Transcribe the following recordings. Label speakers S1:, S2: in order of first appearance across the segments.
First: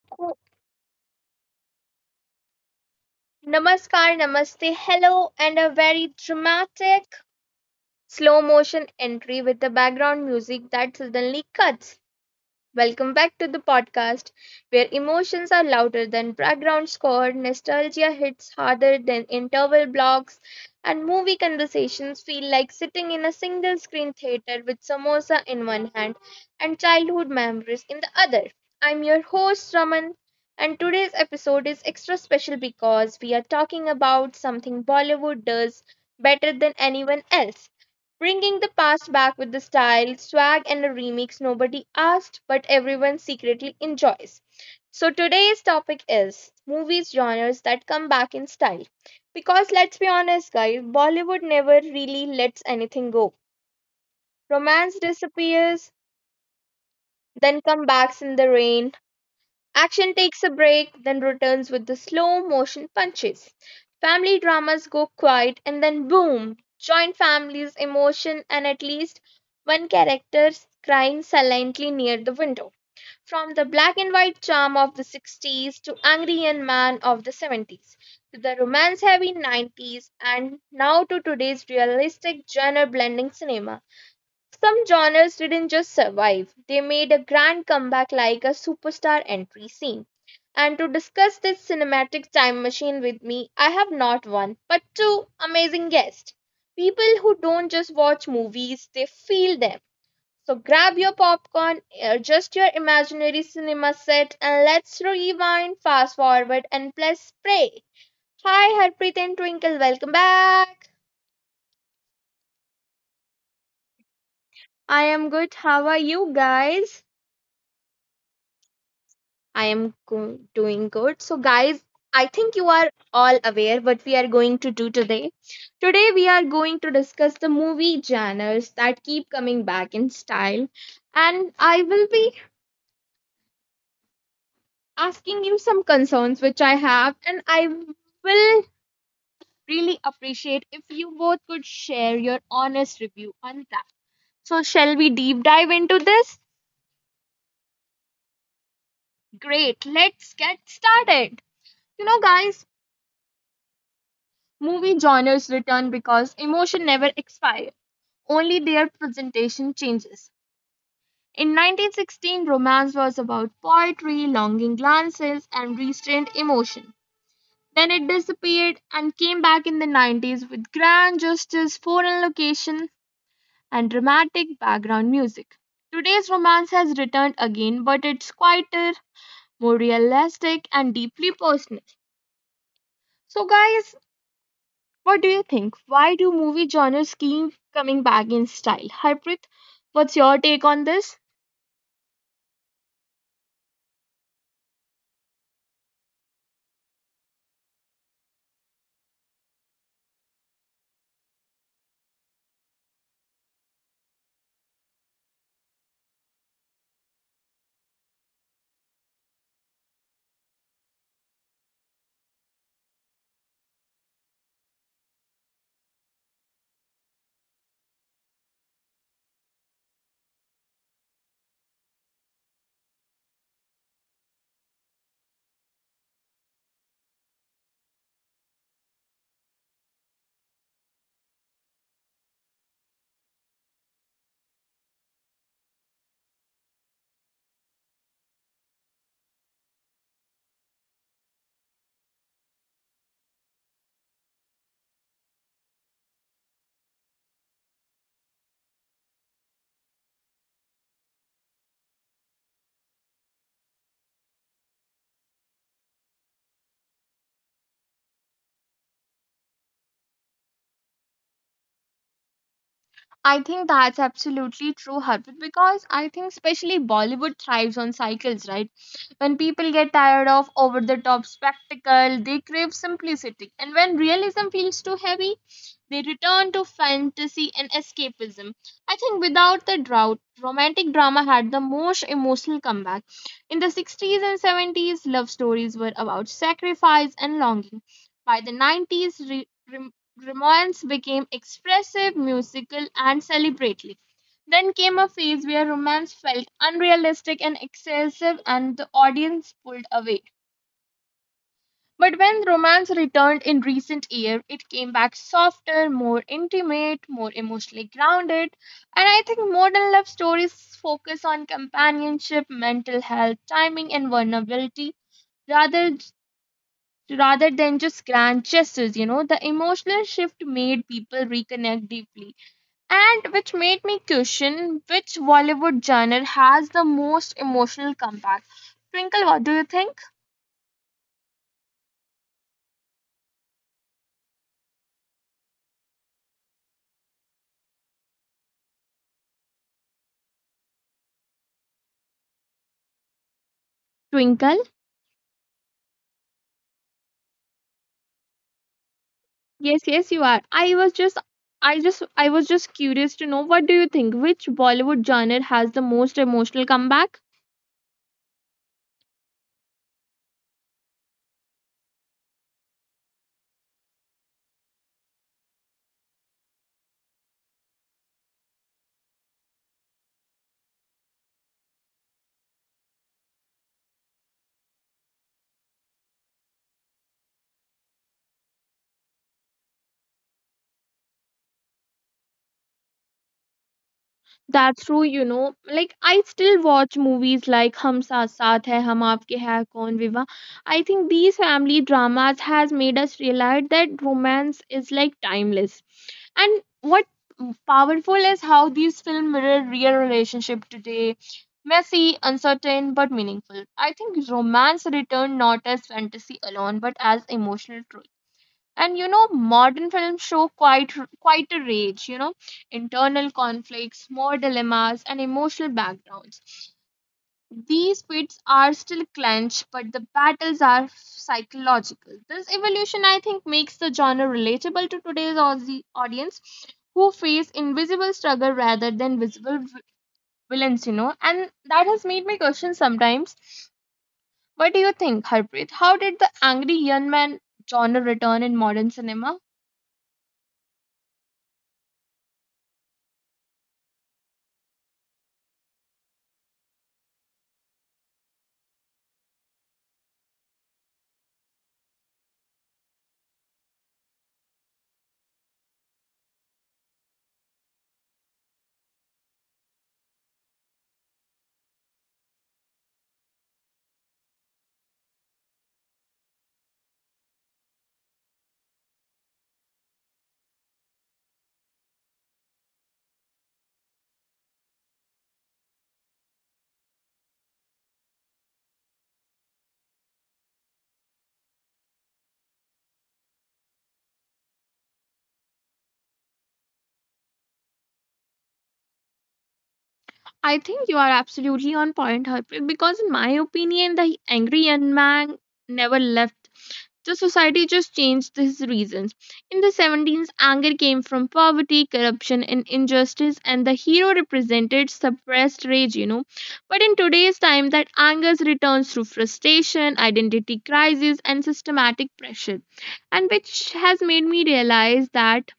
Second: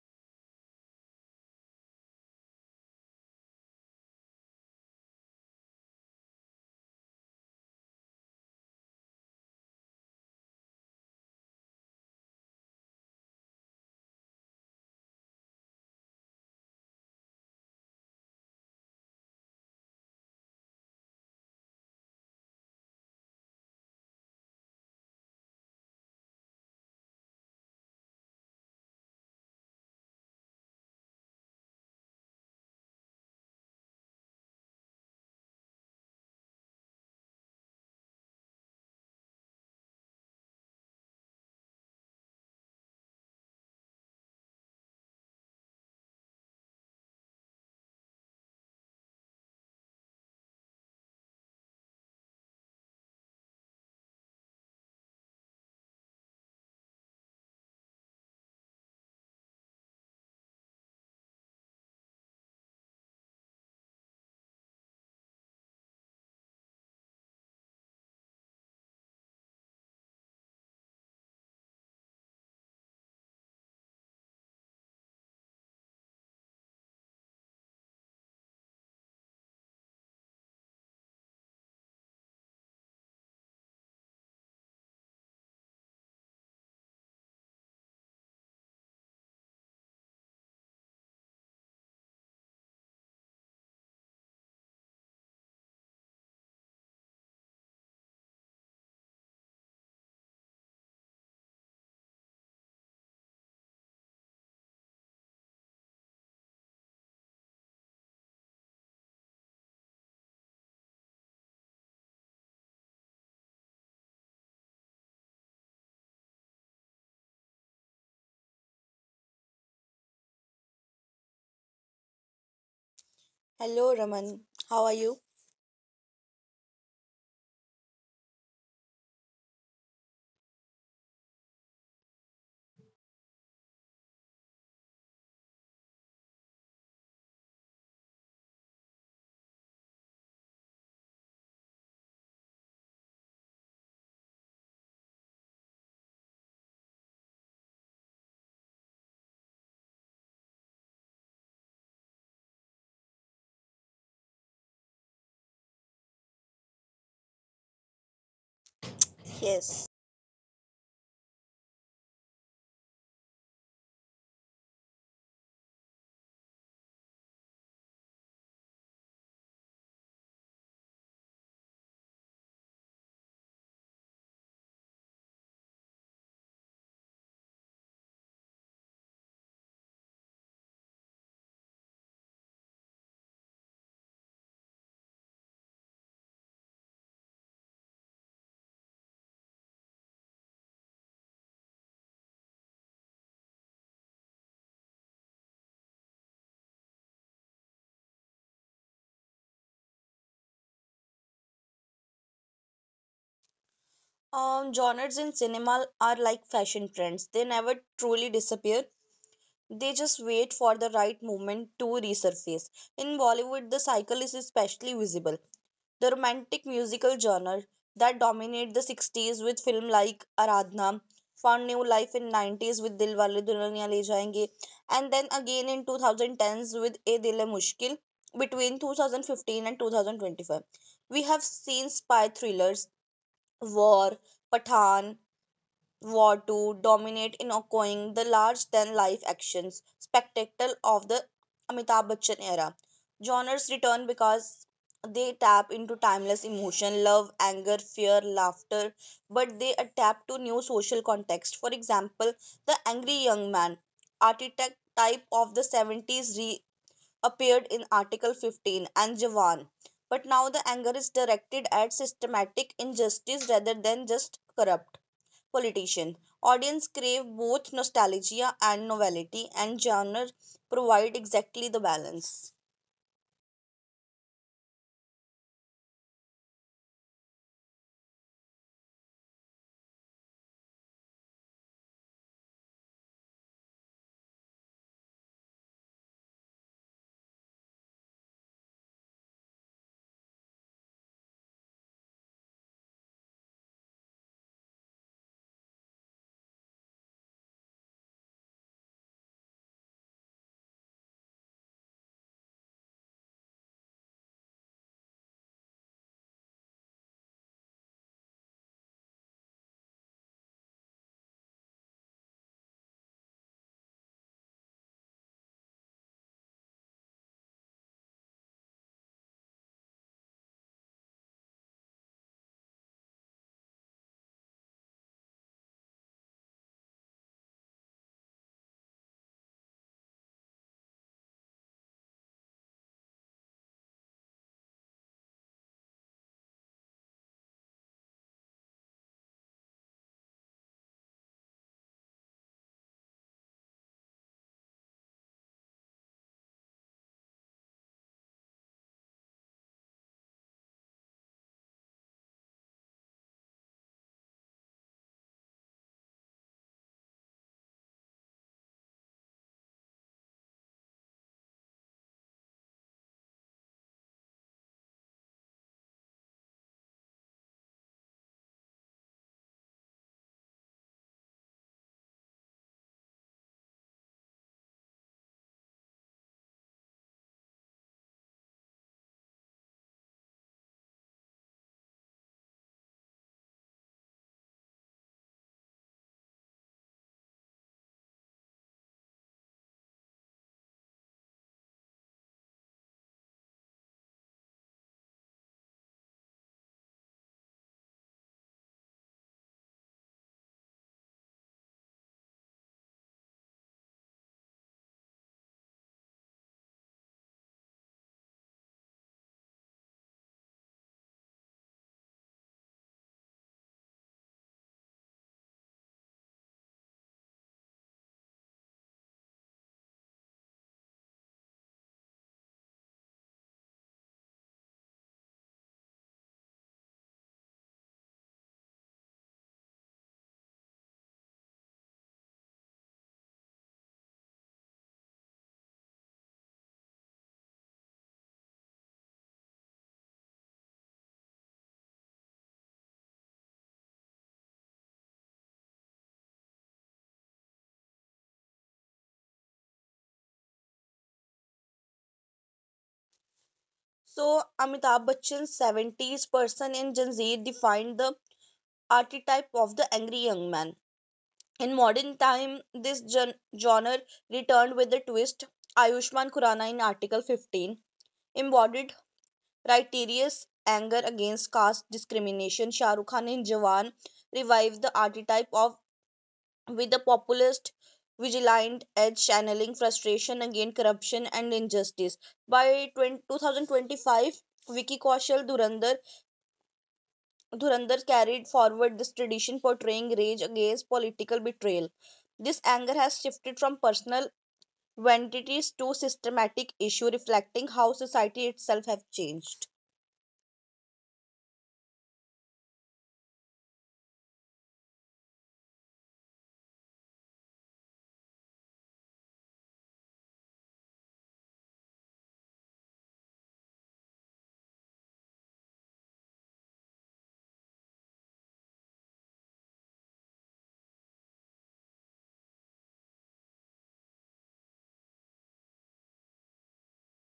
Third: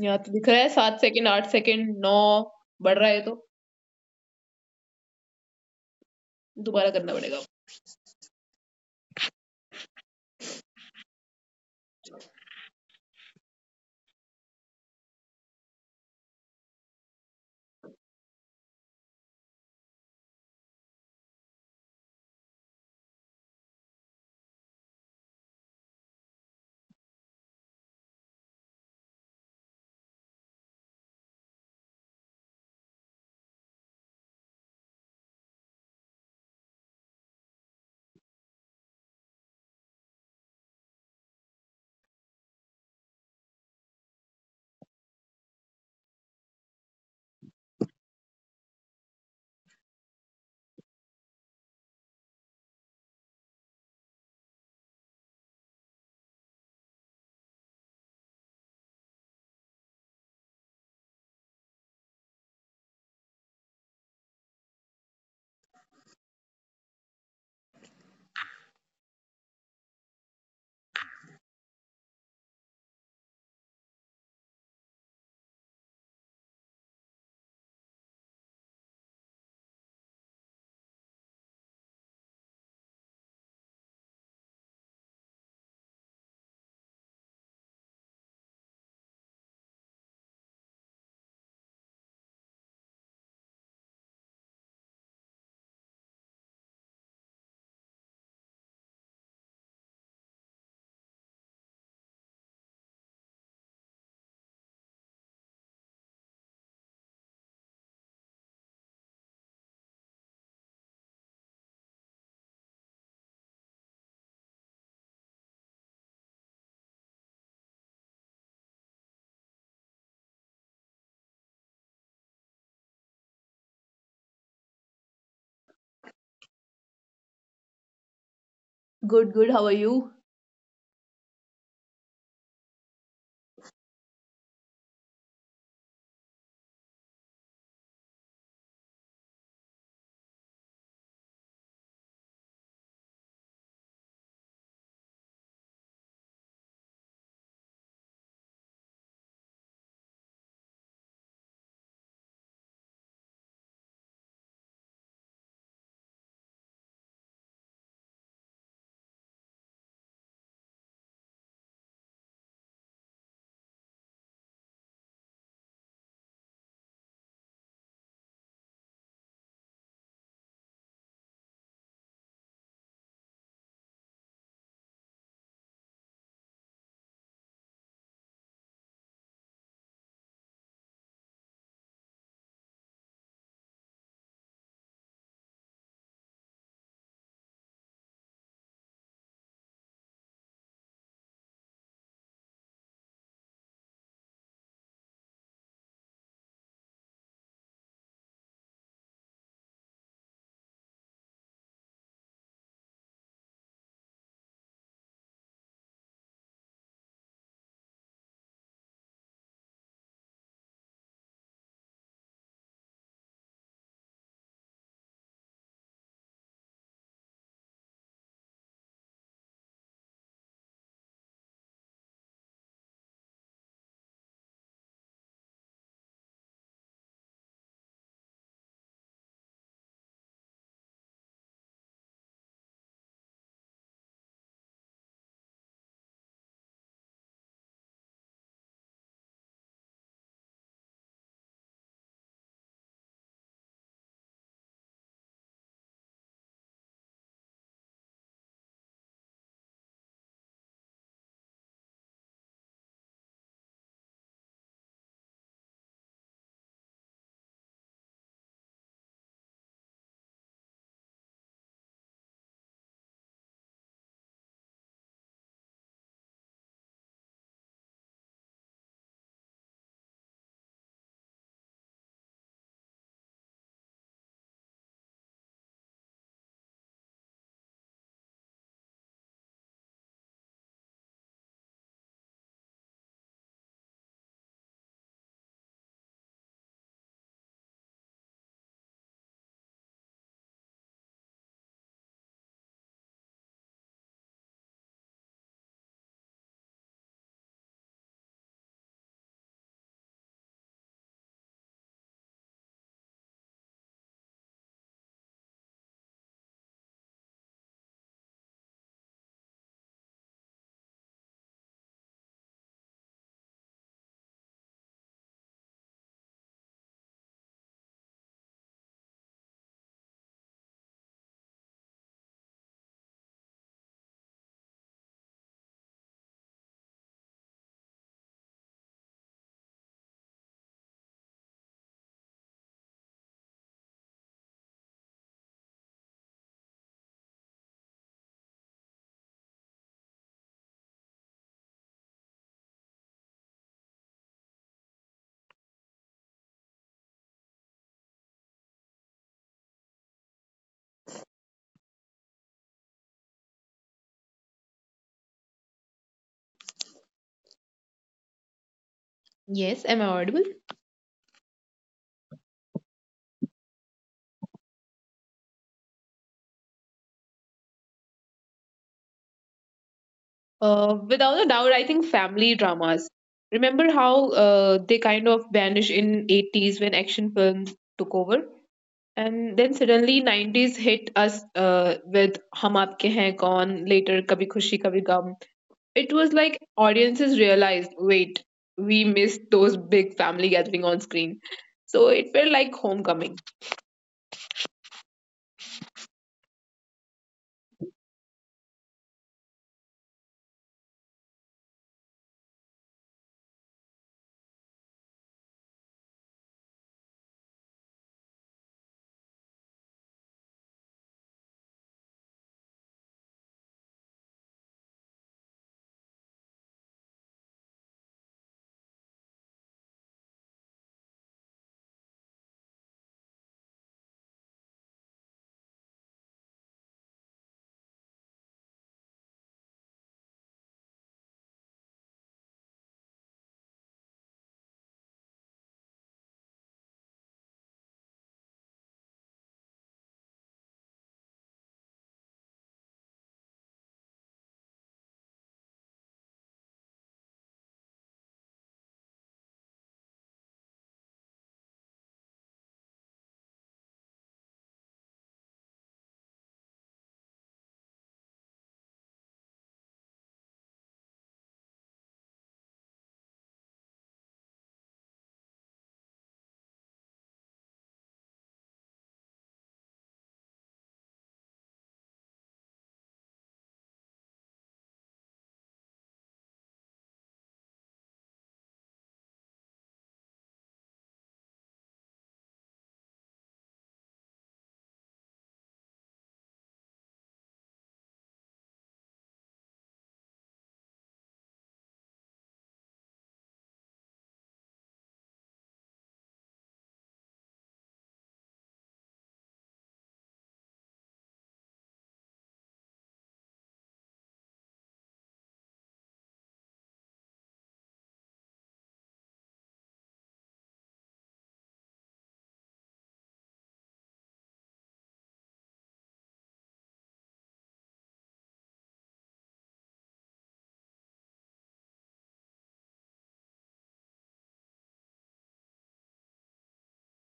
S1: यहाँ तो दिख रहा है सात सेकंड आठ सेकंड नौ बढ़ रहा है तो दोबारा करना पड़ेगा.
S2: Namaskar, namaste, hello, and a very dramatic slow motion entry with the background music that suddenly cuts. Welcome back to the podcast, where emotions are louder than background score, nostalgia hits harder than interval blocks, and movie conversations feel like sitting in a single screen theater with samosa in one hand and childhood memories in the other. I'm your host, Raman, and today's episode is extra special because we are talking about something Bollywood does better than anyone else: bringing the past back with the style, swag, and a remix nobody asked but everyone secretly enjoys. So today's topic is movies genres that come back in style. Because let's be honest, guys, Bollywood never really lets anything go. Romance disappears, then comebacks in the rain. Action takes a break, then returns with the slow motion punches. Family dramas go quiet and then boom! Joint families, emotion, and at least one character crying silently near the window. From the black and white charm of the 60s to angry young man of the 70s to the romance heavy 90s and now to today's realistic genre blending cinema. Some genres didn't just survive, they made a grand comeback like a superstar entry scene. And to discuss this cinematic time machine with me, I have not one, but two amazing guests. People who don't just watch movies, they feel them. So grab your popcorn, adjust your imaginary cinema set, and let's rewind, fast forward, and plus pray. Hi, Harpreet and Twinkle, welcome back.
S3: Hello Raman, how are you?
S2: I am good. How are you guys?
S1: Good, good. How are you?
S2: I am doing good. So, guys, I think you are all aware what we are going to do today. Today, we are going to discuss the movie genres that keep coming back in style. And I will be asking you some concerns which I have, and I will really appreciate if you both could share your honest review on that. So, shall we deep dive into this?
S3: Yes.
S2: Great, let's get started. You know, guys, movie genres return because emotion never expires, only their presentation changes. In 1916, romance was about poetry, longing glances, and restrained emotion. Then it disappeared and came back in the 90s with grand gestures, foreign location, and dramatic background music. Today's romance has returned again, but it's quieter, more realistic, and deeply personal. So, guys, what do you think? Why do movie genres keep coming back in style? Harpreet, what's your take on this?
S3: Genres in cinema are like fashion trends. They never truly disappear. They just wait for the right moment to resurface. In Bollywood, the cycle is especially visible. The romantic musical genre that dominated the 60s with films like Aradhna found new life in 90s with Dilwale Dulhaniya Le Jayenge, and then again in 2010s with A Dil Hai Mushkil between 2015 and 2025. We have seen spy thrillers, war, Pathan, war to dominate in ongoing the large than life actions spectacle of the Amitabh Bachchan era. Genres return because they tap into timeless emotion, love, anger, fear, laughter, but they adapt to new social context. For example, the angry young man, architect type of the 70s, reappeared in Article 15 and Jawan. But now the anger is directed at systematic injustice rather than just corrupt politician. Audience crave both nostalgia and novelty, and genre provide exactly the balance.
S2: I think that's absolutely true, Harpreet, because I think especially Bollywood thrives on cycles, right? When people get tired of over the top spectacle, they crave simplicity. And when realism feels too heavy, they return to fantasy and escapism. I think without the drought, romantic drama had the most emotional comeback. In the 60s and 70s, love stories were about sacrifice and longing. By the 90s, rem- romance became expressive, musical, and celebratory. Then came a phase where romance felt unrealistic and excessive, and the audience pulled away. But when romance returned in recent years, it came back softer, more intimate, more emotionally grounded. And I think modern love stories focus on companionship, mental health, timing, and vulnerability rather rather than just grand gestures. You know, the emotional shift made people reconnect deeply, and which made me question which Bollywood genre has the most emotional comeback. Twinkle, what do you think? Twinkle.
S1: Yes, am I audible?
S2: Yes, yes, you are. I was just curious to know, what do you think? Which Bollywood genre has the most emotional comeback?
S1: Without a doubt, I think family dramas. Remember how they kind of vanished in 80s when action films took over? And then suddenly 90s hit us with Hum Aapke Hain Kaun, later Kabhi Khushi Kabhi Gum. It was like audiences realized, wait, we missed those big family gathering on screen, so it felt like homecoming.
S2: That's true, you know. Like I still watch movies like Hum Saath Saath Hai, Hum Aapke Hai, Kaun Viva. I think these family dramas has made us realize that romance is like timeless. And what powerful is how these films mirror real relationship today. Messy, uncertain, but meaningful. I think romance returned not as fantasy alone, but as emotional truth. And you know, modern films show quite a range. You know, internal conflicts, more dilemmas, and emotional backgrounds. These pits are still clenched, but the battles are psychological. This evolution, I think, makes the genre relatable to today's Aussie audience who face invisible struggle rather than visible villains, you know. And that has made me question sometimes. What do you think, Harpreet? How did the angry young man genre return in modern cinema?
S3: So, Amitabh Bachchan's 70s person in Gen defined the archetype of the angry young man. In modern time, this genre returned with a twist. Ayushman Khurrana in Article 15 embodied righteous anger against caste discrimination. Shah Rukh Khan in Jawan revived the archetype of with the populist vigilant edge channeling frustration against corruption and injustice. By 2025, Vicky Kaushal Dhurandhar carried forward this tradition, portraying rage against political betrayal. This anger has shifted from personal vanities to systematic issue, reflecting how society itself have changed.
S2: I think you are absolutely on point, Harpreet, because in my opinion, the angry young man never left. The society just changed his reasons. In the 17th, anger came from poverty, corruption, and injustice, and the hero represented suppressed rage, you know. But in today's time, that anger returns through frustration, identity crisis, and systematic pressure, and which has made me realize that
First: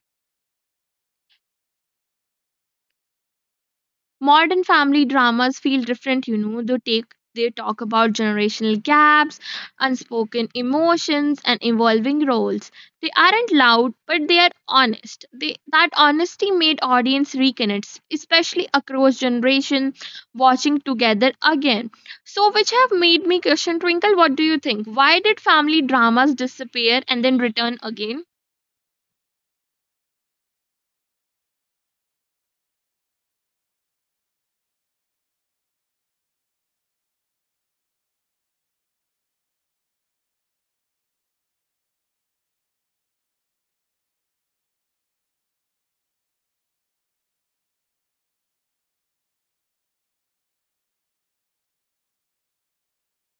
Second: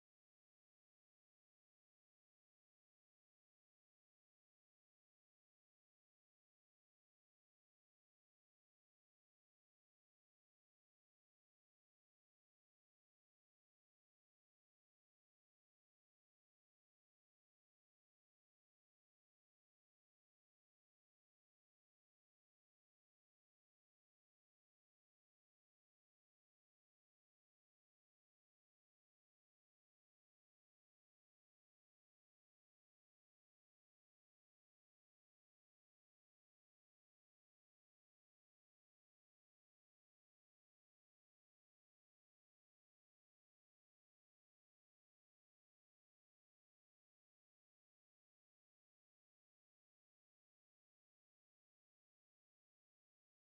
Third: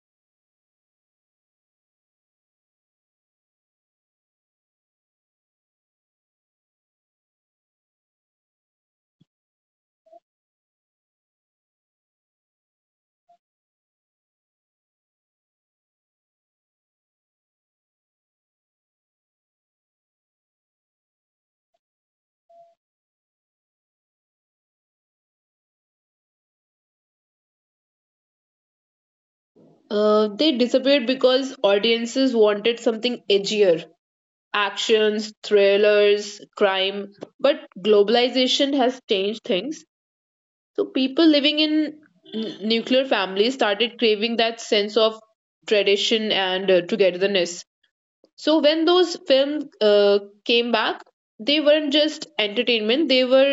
S2: modern family dramas feel different. You know, they take, they talk about generational gaps, unspoken emotions, and evolving roles. They aren't loud, but they are honest. That honesty made audience reconnect, especially across generation watching together again. So which have made me question, Twinkle, what do you think? Why did family dramas disappear and then return again?
S1: Uh, they disappeared because audiences wanted something edgier, actions thrillers, crime. But globalization has changed things, so people living in nuclear families started craving that sense of tradition and togetherness. So when those films came back, they weren't just entertainment, they were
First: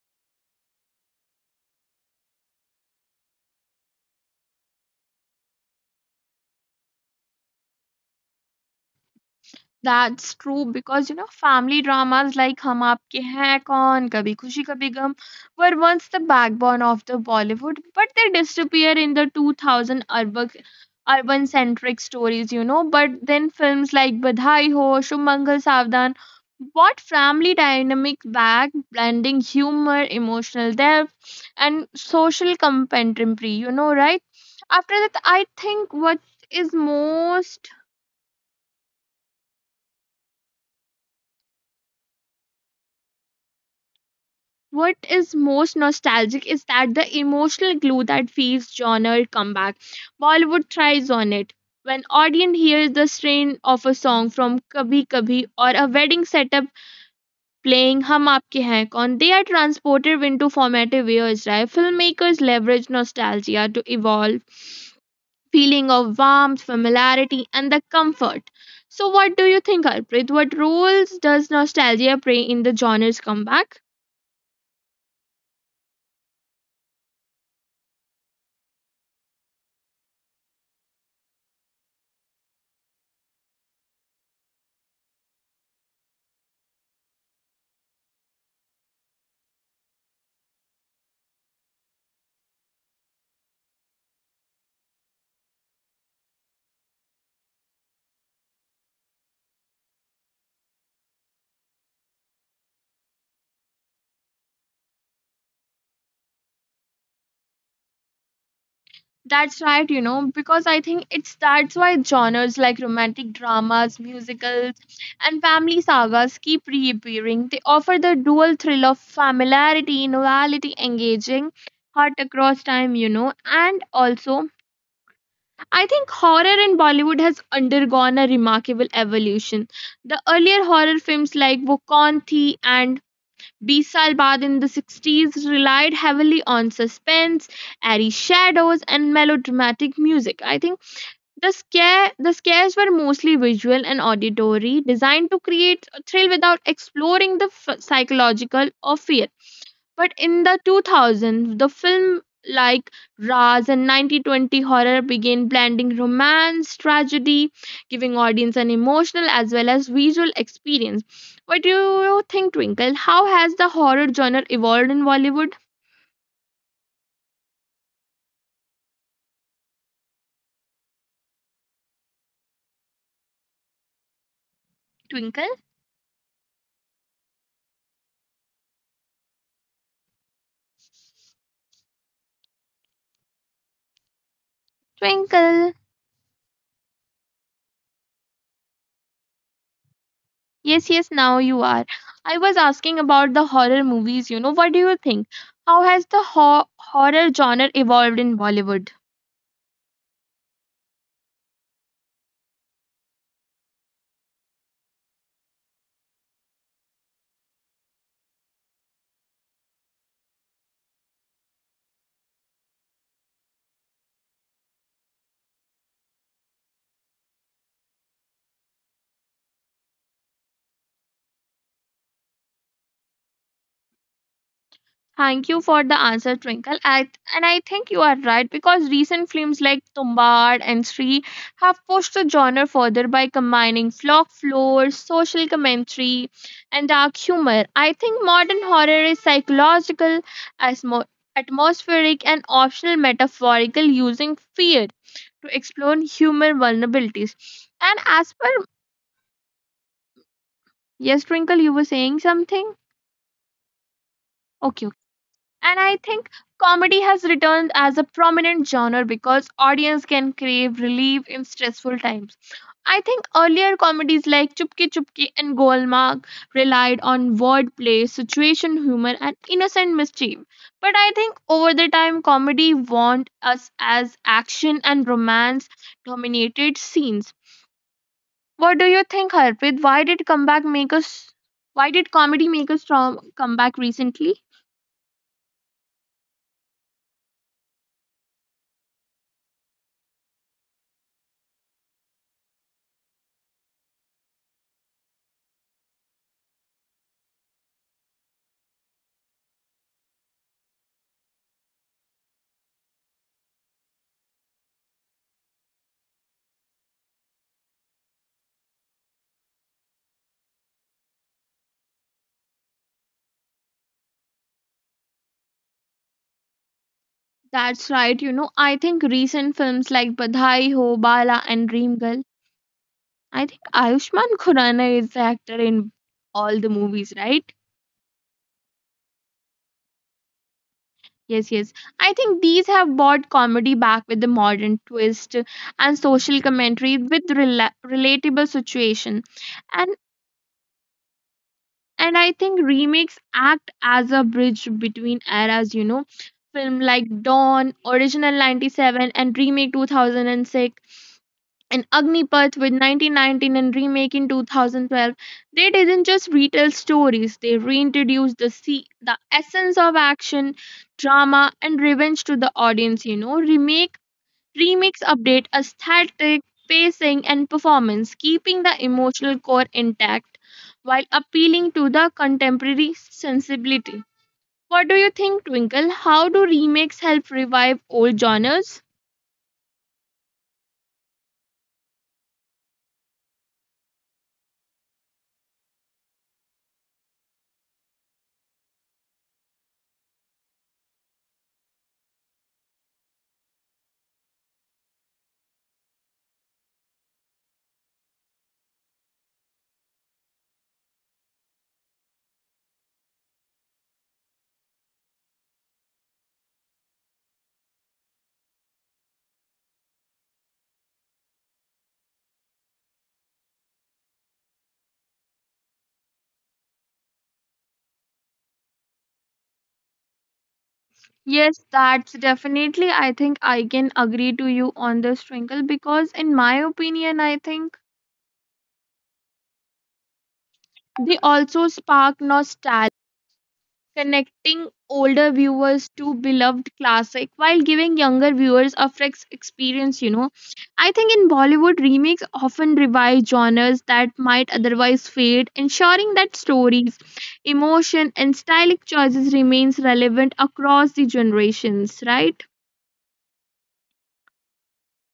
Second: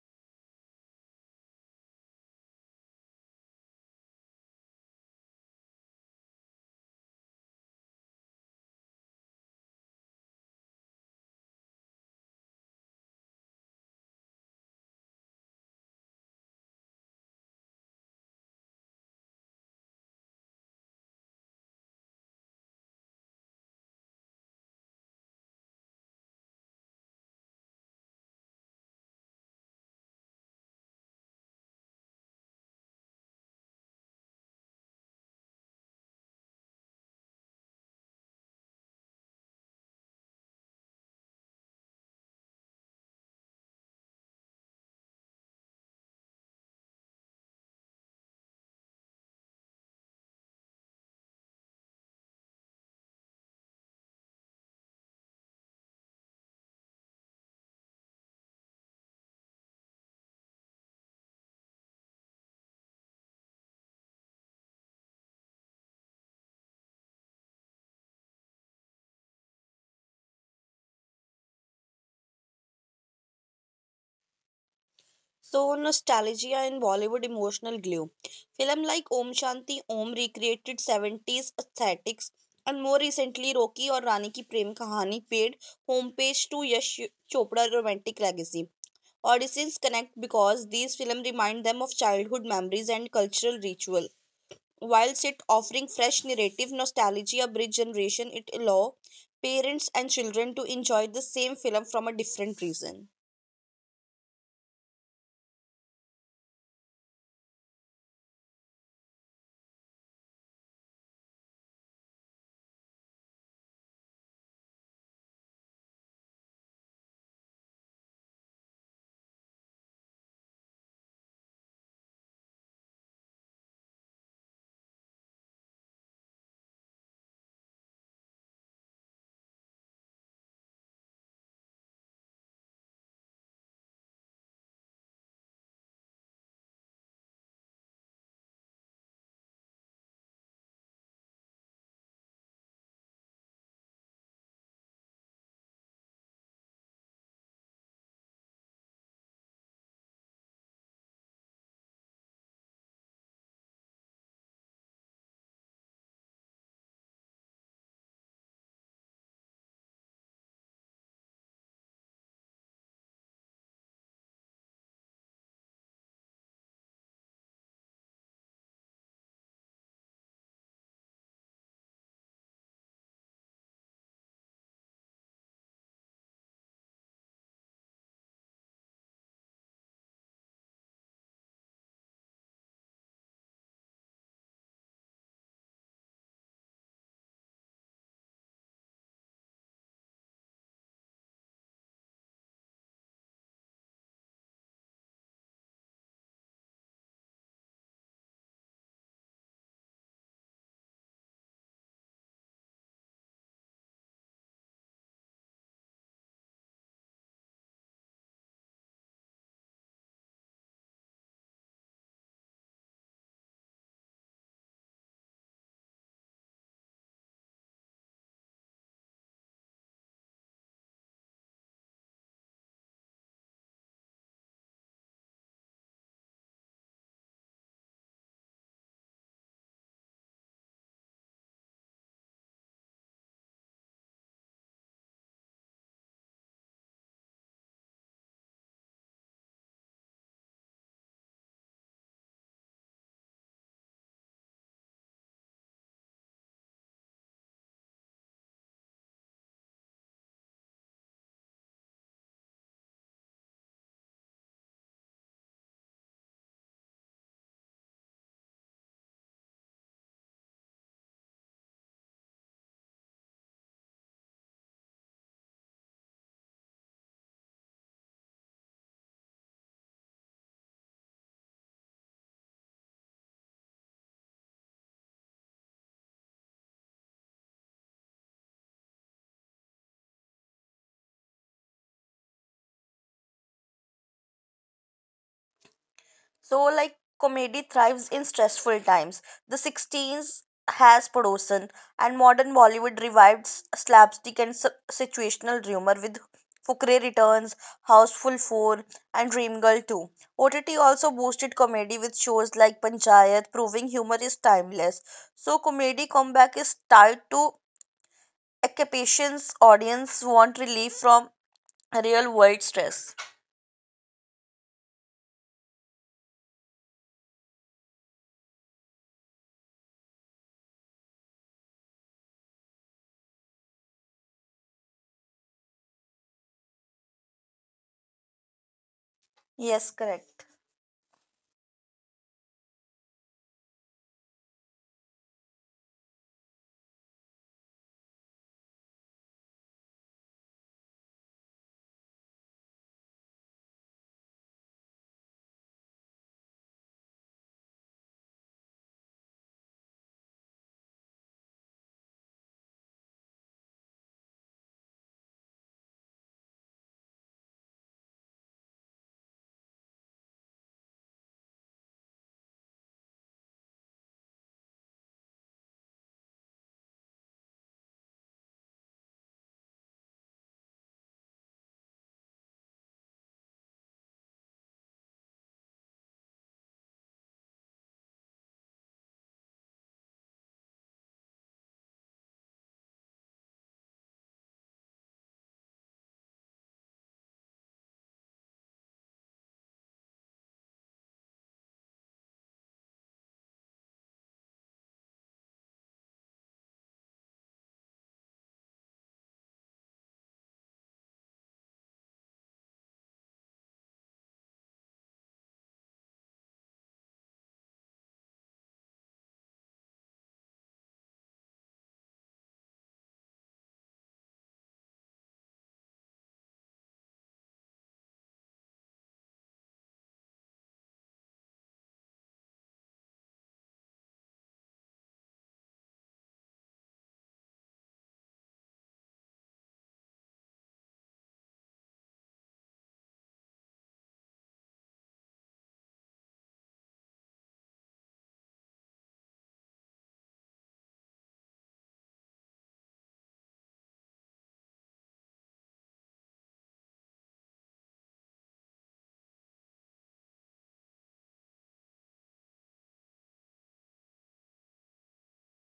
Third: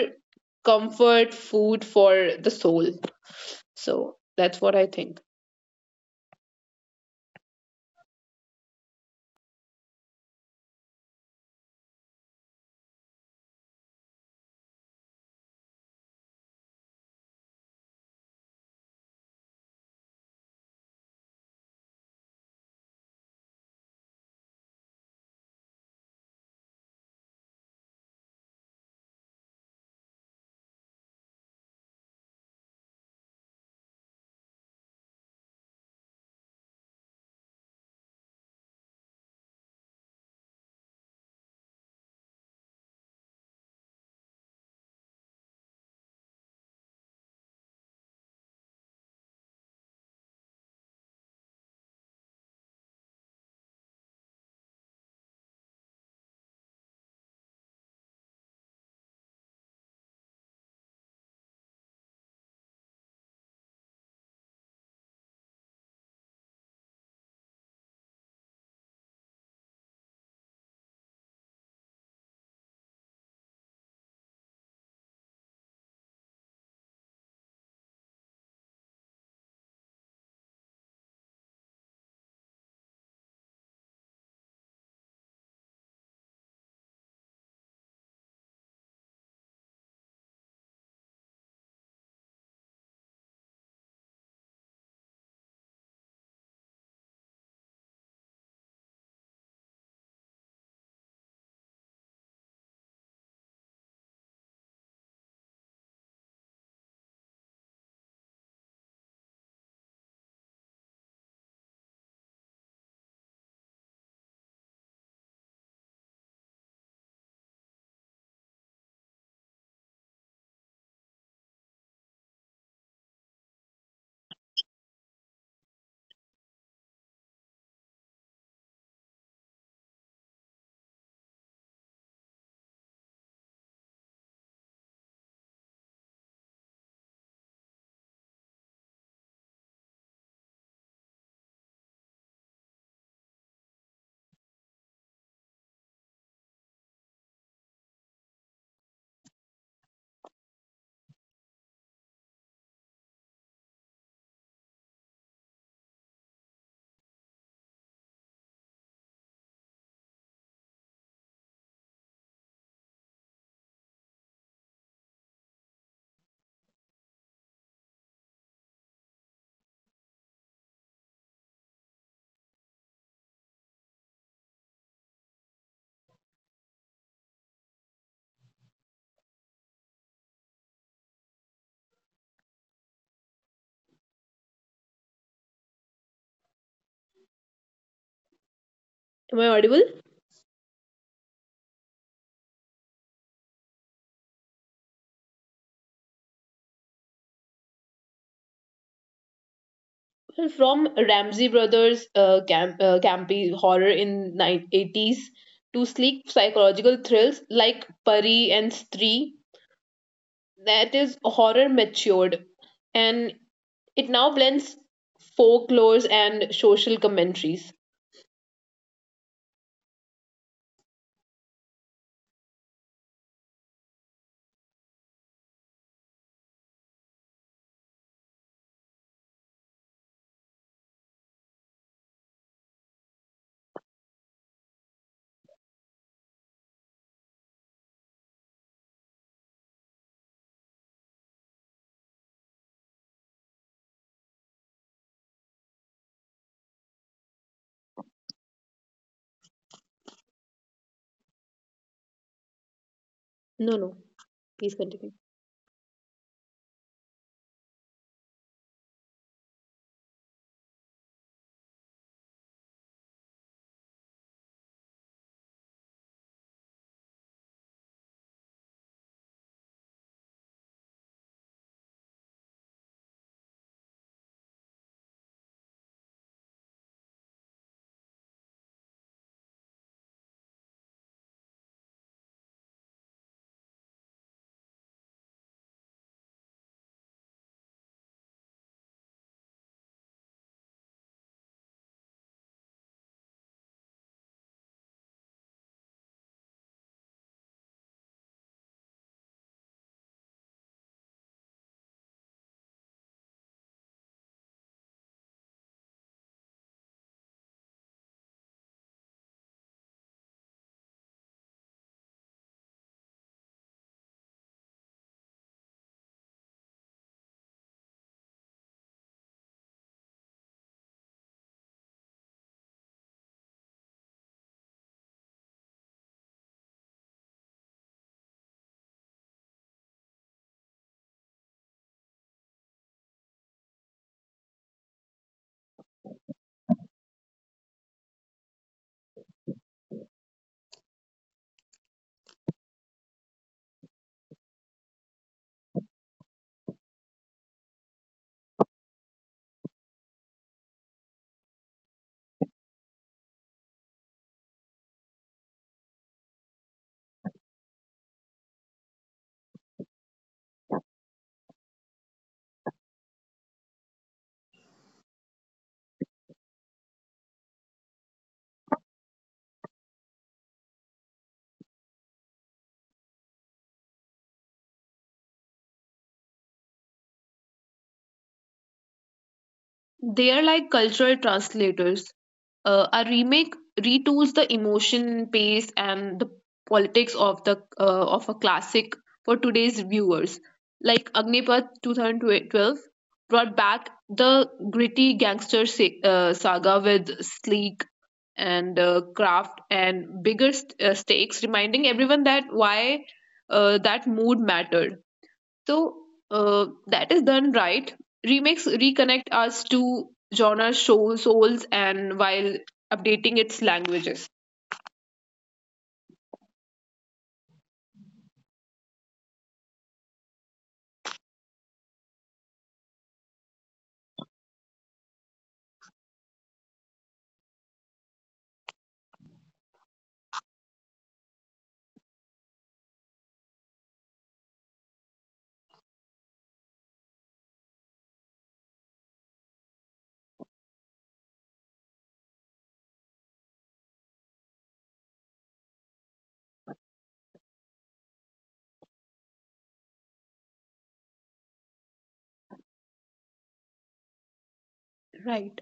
S1: comfort food for the soul. So that's what I think.
S2: That's true because you know family dramas like Hum Aapke Hain Kaun, Kabhi Khushi Kabhi Gum were once the backbone of the Bollywood, but they disappear in the 2000 urban centric stories, you know. But then films like Badhai Ho, Shumangal Savdan brought family dynamic back, blending humor, emotional depth, and social commentary, you know, right? After that, I think is most what is most nostalgic is that the emotional glue that feeds genre comeback. Bollywood thrives on it. When audience hears the strain of a song from Kabhi Kabhi or a wedding setup playing Hum Aapke Hain Kaun, they are transported into formative years, right? Filmmakers leverage nostalgia to evolve feeling of warmth, familiarity, and the comfort. So, what do you think, Harpreet? What roles does nostalgia play in the genre's comeback?
S3: So, nostalgia and Bollywood emotional glue. Film like Om Shanti Om recreated 70s aesthetics, and more recently, Rocky or Rani Ki Prem Kahani paid homage to Yash Chopra's romantic legacy. Audiences connect because these films remind them of childhood memories and cultural ritual. Whilst it offering fresh narrative, nostalgia bridge generation, it allow parents and children to enjoy the same film from a different reason.
S2: That's right, you know, because I think it's that's why genres like romantic dramas, musicals, and family sagas keep reappearing. They offer the dual thrill of familiarity, novelty, engaging, heart across time, you know. And also, I think horror in Bollywood has undergone a remarkable evolution. The earlier horror films like Wo Kaun Thi and Bisal Bad in the 60s relied heavily on suspense, airy shadows, and melodramatic music. I think the scares were mostly visual and auditory, designed to create a thrill without exploring the psychological of fear. But in the 2000s, the film like Raz and 1920 horror began blending romance, tragedy, giving audience an emotional as well as visual experience. What do you think, Twinkle? How has the horror genre evolved in Bollywood? Twinkle? Twinkle.
S1: Am I audible?
S2: Yes, yes, now you are. I was asking about the horror movies, you know. What do you think? How has the horror genre evolved in Bollywood?
S1: Well, from Ramsey Brothers' campy horror in eighties to sleek psychological thrills like Pari and Stree, that is horror matured, and it now blends folklores and social commentaries.
S2: Thank you for the answer, Twinkle. I, and I think you are right because recent films like Tumbad and Sri have pushed the genre further by combining flock lore, social commentary, and dark humor. I think modern horror is psychological, asmo- atmospheric, and optional metaphorical, using fear to explore human vulnerabilities. And as per, yes, Twinkle, you were saying something?
S1: No, no, please
S2: Okay.
S1: continue.
S2: And I think comedy has returned as a prominent genre because audience can crave relief in stressful times. I think earlier comedies like Chupki Chupki and Golmaal relied on wordplay, situation humor, and innocent mischief. But I think over the time, comedy warned us as action and romance dominated scenes. What do you think, Harpreet? Why did comeback make us? Why did comedy make a strong comeback recently?
S3: So, like, comedy thrives in stressful times. The 16s has Padosan, and modern Bollywood revived slapstick and situational humor with Fukre Returns, Houseful 4, and Dream Girl 2. OTT also boosted comedy with shows like Panchayat, proving humor is timeless. So, comedy comeback is tied to a capacious audience want relief from real world stress.
S2: That's right. You know, I think recent films like Badhai Ho, Bala, and Dream Girl. I think Ayushmann Khurrana is the actor in all the movies, right?
S3: Yes, correct.
S2: Yes, yes. I think these have brought comedy back with the modern twist and social commentary with relatable situation, and and I think remakes act as a bridge between eras. You know, film like Dawn, original 97, and remake 2006 and Agnipath with 1919 and remake in 2012, they didn't just retell stories, they reintroduced the the essence of action, drama, and revenge to the audience. You know, remakes update aesthetic, pacing, and performance, keeping the emotional core intact while appealing to the contemporary sensibility. What do you think, Twinkle? How do remakes help revive old genres?
S1: They are like cultural translators. A remake retools the emotion, pace, and the politics of the of a classic for today's viewers. Like Agnipath 2012 brought back the gritty gangster saga with sleek and craft and bigger stakes, reminding everyone that why that mood mattered. So that is done right. Remakes reconnect us to genre soul, souls, and while updating its languages.
S2: Yes, that's definitely. I think I can agree to you on this, Twinkle, because in my opinion, I think they also spark nostalgia, connecting older viewers to beloved classic while giving younger viewers a fresh experience, you know. I think in Bollywood, remakes often revive genres that might otherwise fade, ensuring that stories, emotion, and stylistic choices remains relevant across the generations, right?
S1: Right.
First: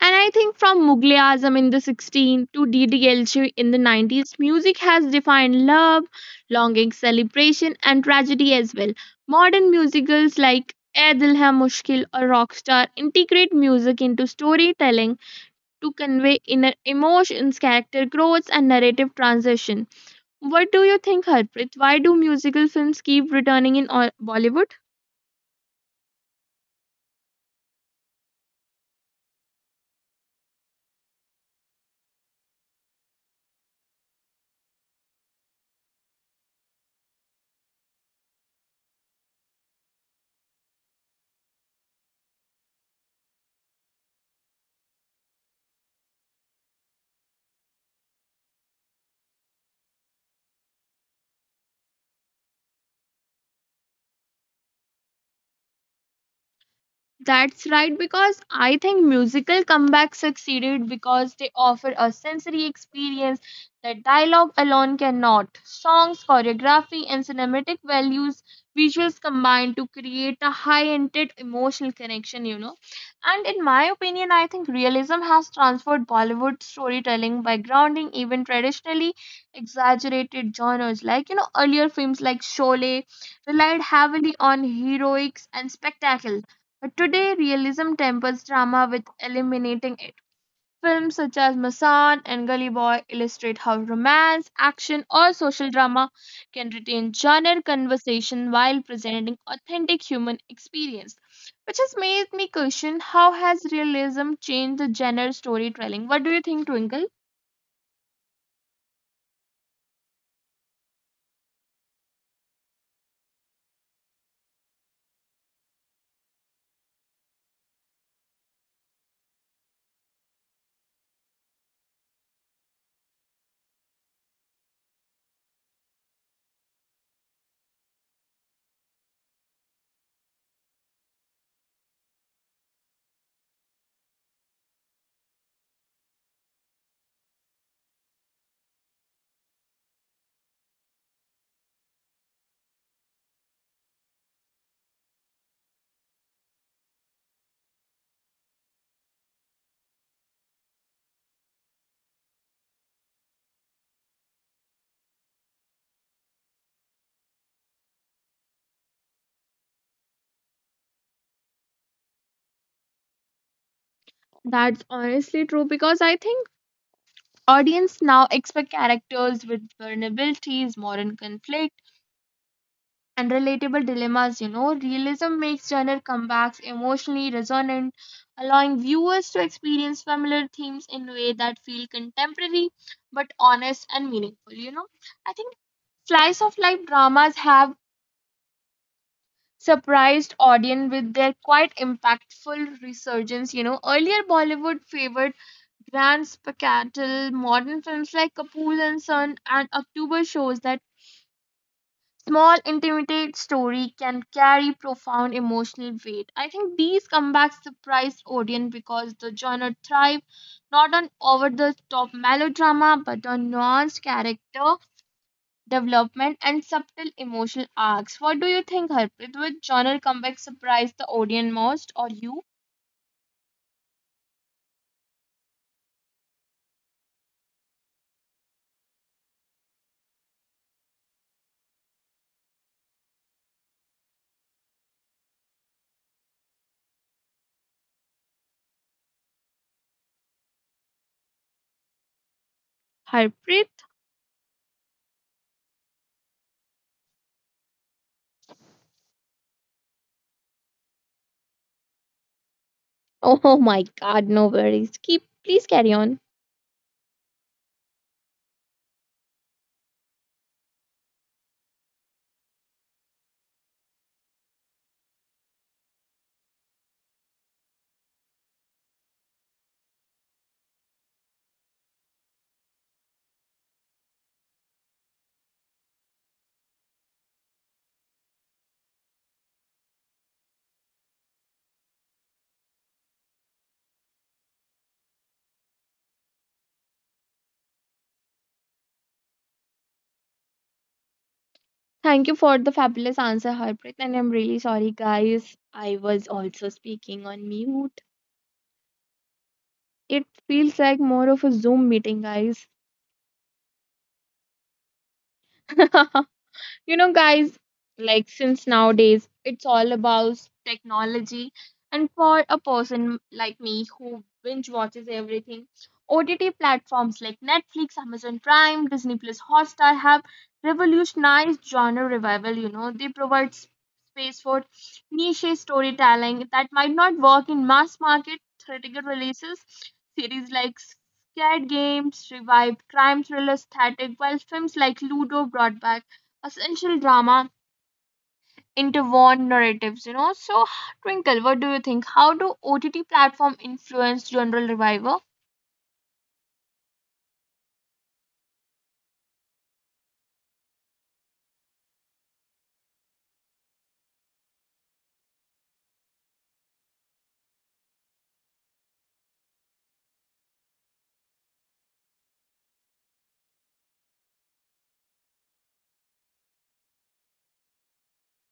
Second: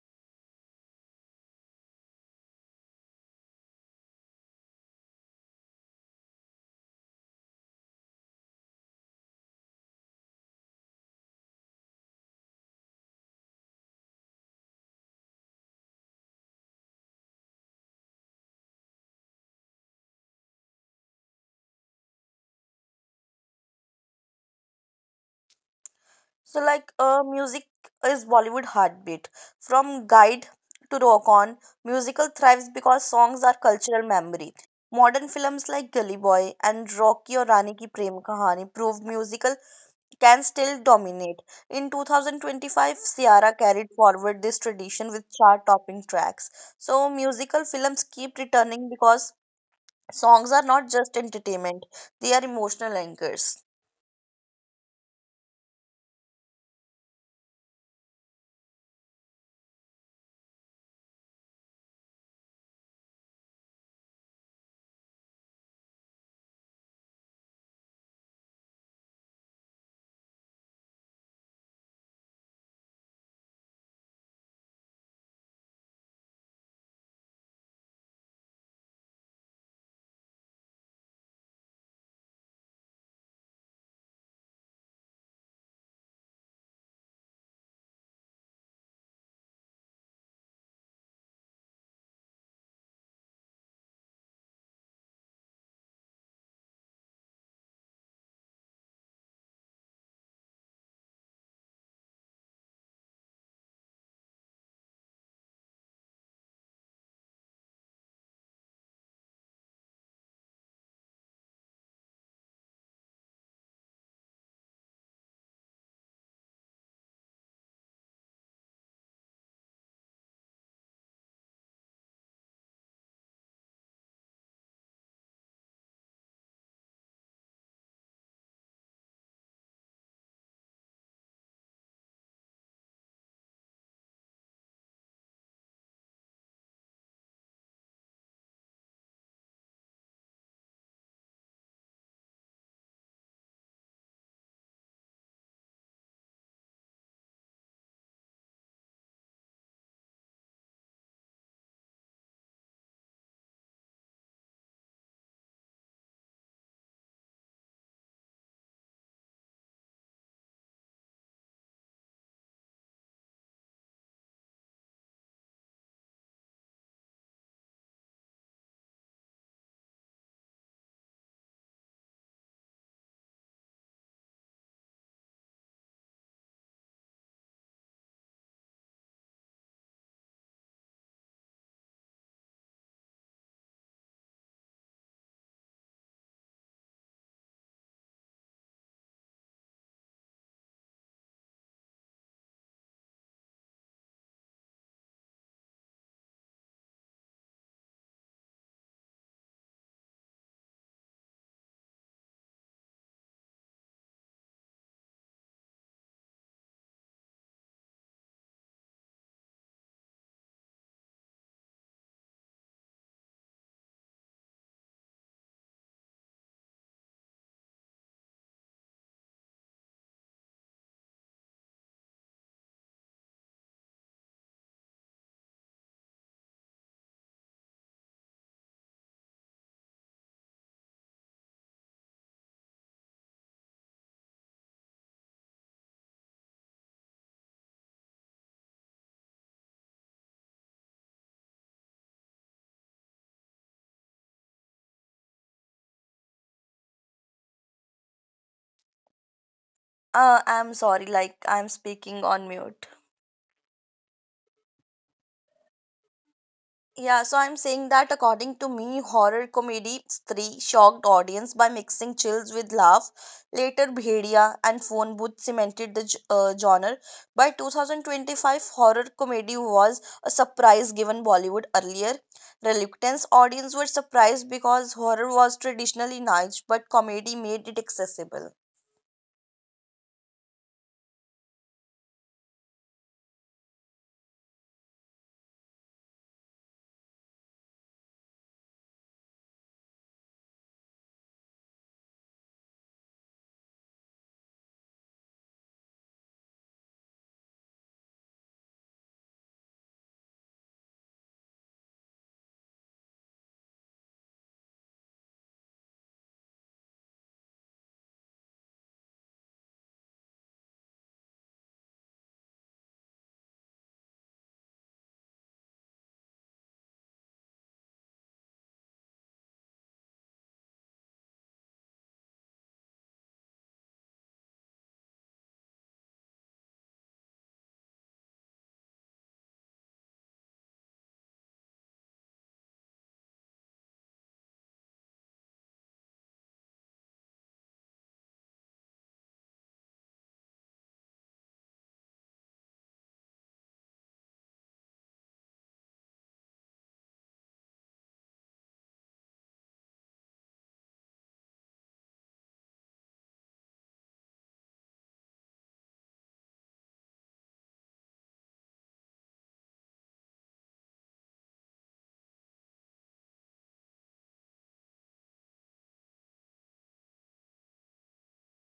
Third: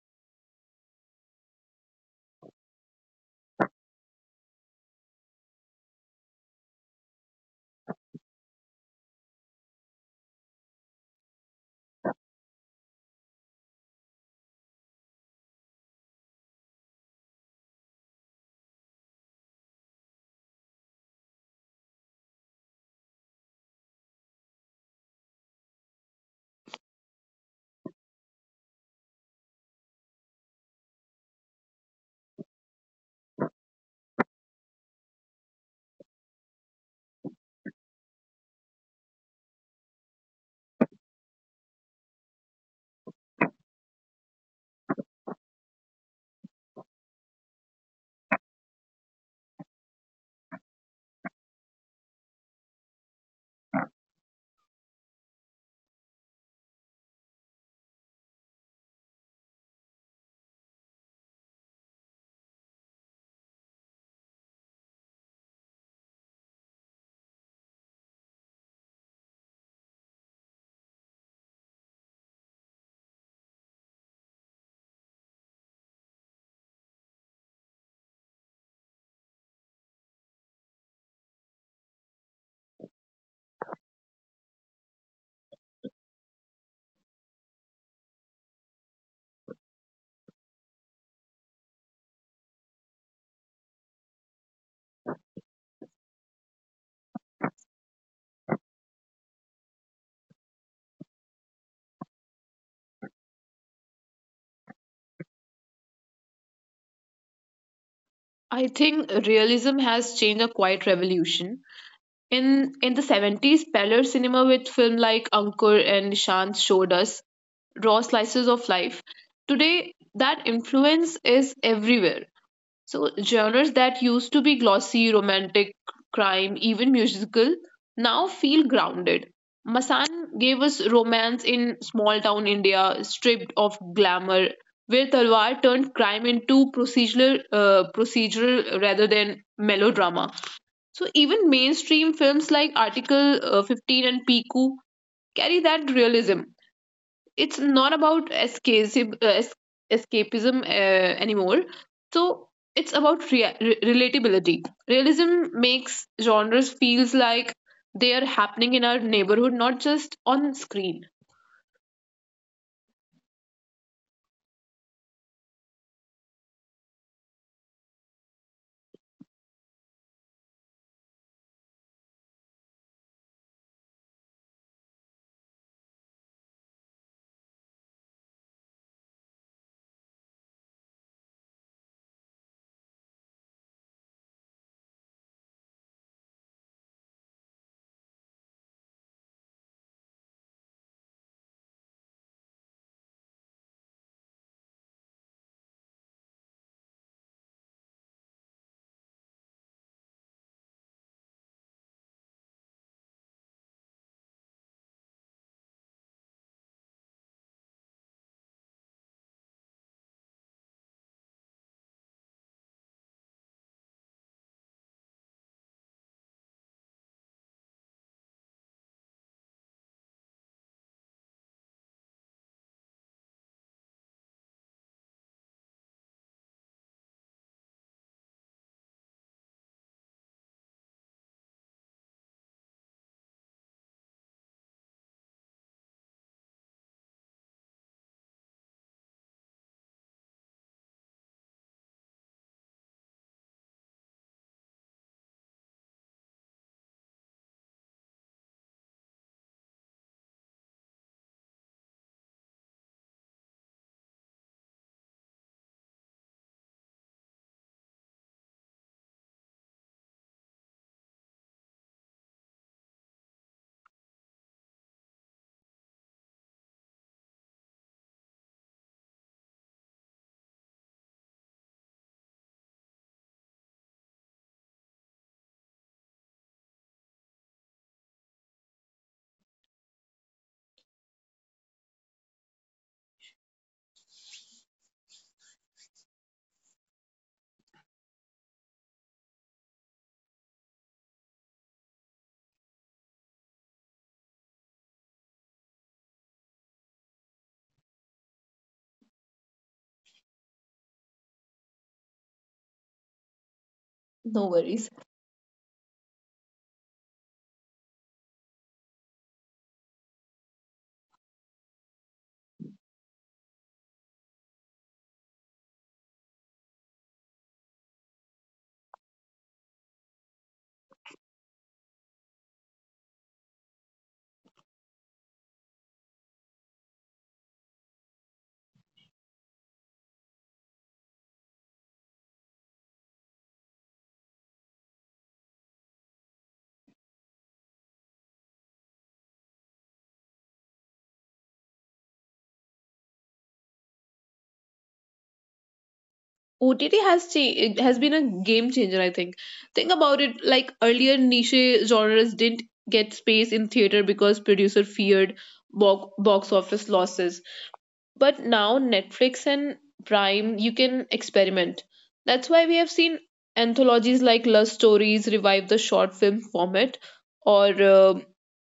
S2: And I think from Mughal Azam in the 16th to DDLJ in the 90s, music has defined love, longing, celebration, and tragedy as well. Modern musicals like ए दिल है मुश्किल or rockstar integrate music into storytelling to convey inner emotions, character growth, and narrative transition. What do you think, Harpreet? Why do musical films keep returning in Bollywood?
S3: So like music is Bollywood heartbeat. From Guide to Rock On, musical thrives because songs are cultural memory. Modern films like Gully Boy and Rocky or Rani Ki Prem Kahani prove musical can still dominate. In 2025, Ciara carried forward this tradition with chart-topping tracks. So musical films keep returning because songs are not just entertainment; they are emotional anchors.
S2: That's right, because I think musical comebacks succeeded because they offer a sensory experience that dialogue alone cannot. Songs, choreography, and cinematic values, visuals combine to create a high-ended emotional connection. And in my opinion, I think realism has transformed Bollywood storytelling by grounding even traditionally exaggerated genres. Like, earlier films like Sholay relied heavily on heroics and spectacle, but today, realism tempers drama with eliminating it. Films such as Masan and Gully Boy illustrate how romance, action, or social drama can retain genre conversation while presenting authentic human experience, which has made me question how has realism changed the genre storytelling. What do you think, Twinkle?
S1: I think realism has changed a quiet revolution. In the 70s, parlor cinema with film like Ankur and Nishant showed us raw slices of life. Today, that influence is everywhere. So genres that used to be glossy, romantic, crime, even musical, now feel grounded. Masan gave us romance in small town India, stripped of glamour, where Talwar turned crime into procedural rather than melodrama. So even mainstream films like Article 15 and Piku carry that realism. It's not about escapism anymore. So it's about relatability. Realism makes genres feels like they are happening in our neighborhood, not just on screen.
S2: That's honestly true because I think audience now expect characters with vulnerabilities, modern conflict and relatable dilemmas. Realism makes genre comebacks emotionally resonant, allowing viewers to experience familiar themes in a way that feel contemporary but honest and meaningful. I think slice of life dramas have surprised audience with their quite impactful resurgence. Earlier Bollywood favored grand spectacle modern films like Kapoor and Son and October shows that small intimate story can carry profound emotional weight. I think these comebacks surprise audience because the genre thrive not on over the top melodrama but on nuanced character development and subtle emotional arcs. What do you think, Harpreet? Which genre comeback surprised the audience most or you? Harpreet?
S3: I'm sorry, like I'm speaking on mute.
S2: Oh my god, no worries. Keep please carry on.
S3: Yeah, so I'm saying that according to me, horror comedy three shocked audience by mixing chills with laugh. Later, Bhedia and Phone Booth cemented the genre. By 2025, horror comedy was a surprise given Bollywood earlier. Reluctance audience were surprised because horror was traditionally niche, but comedy made it accessible.
S2: Thank you for the fabulous answer, Harpreet. And I'm really sorry, guys. I was also speaking on mute. It feels like more of a Zoom meeting, guys.
S1: No worries.
S2: Guys, like since nowadays it's all about technology, and for a person like me who binge watches everything, OTT platforms like Netflix, Amazon Prime, Disney Plus, Hotstar have revolutionized genre revival. They provide space for niche storytelling that might not work in mass market theatrical releases. Series like Scared Games revived crime thriller static, while films like Ludo brought back essential drama interwoven narratives. So, Twinkle, what do you think? How do OTT platform influence general revival?
S1: OTT has it has been a game changer, I think. Think about it. Like earlier, niche genres didn't get space in theater because producer feared box office losses. But now Netflix and Prime, you can experiment. That's why we have seen anthologies like Love Stories revive the short film format, or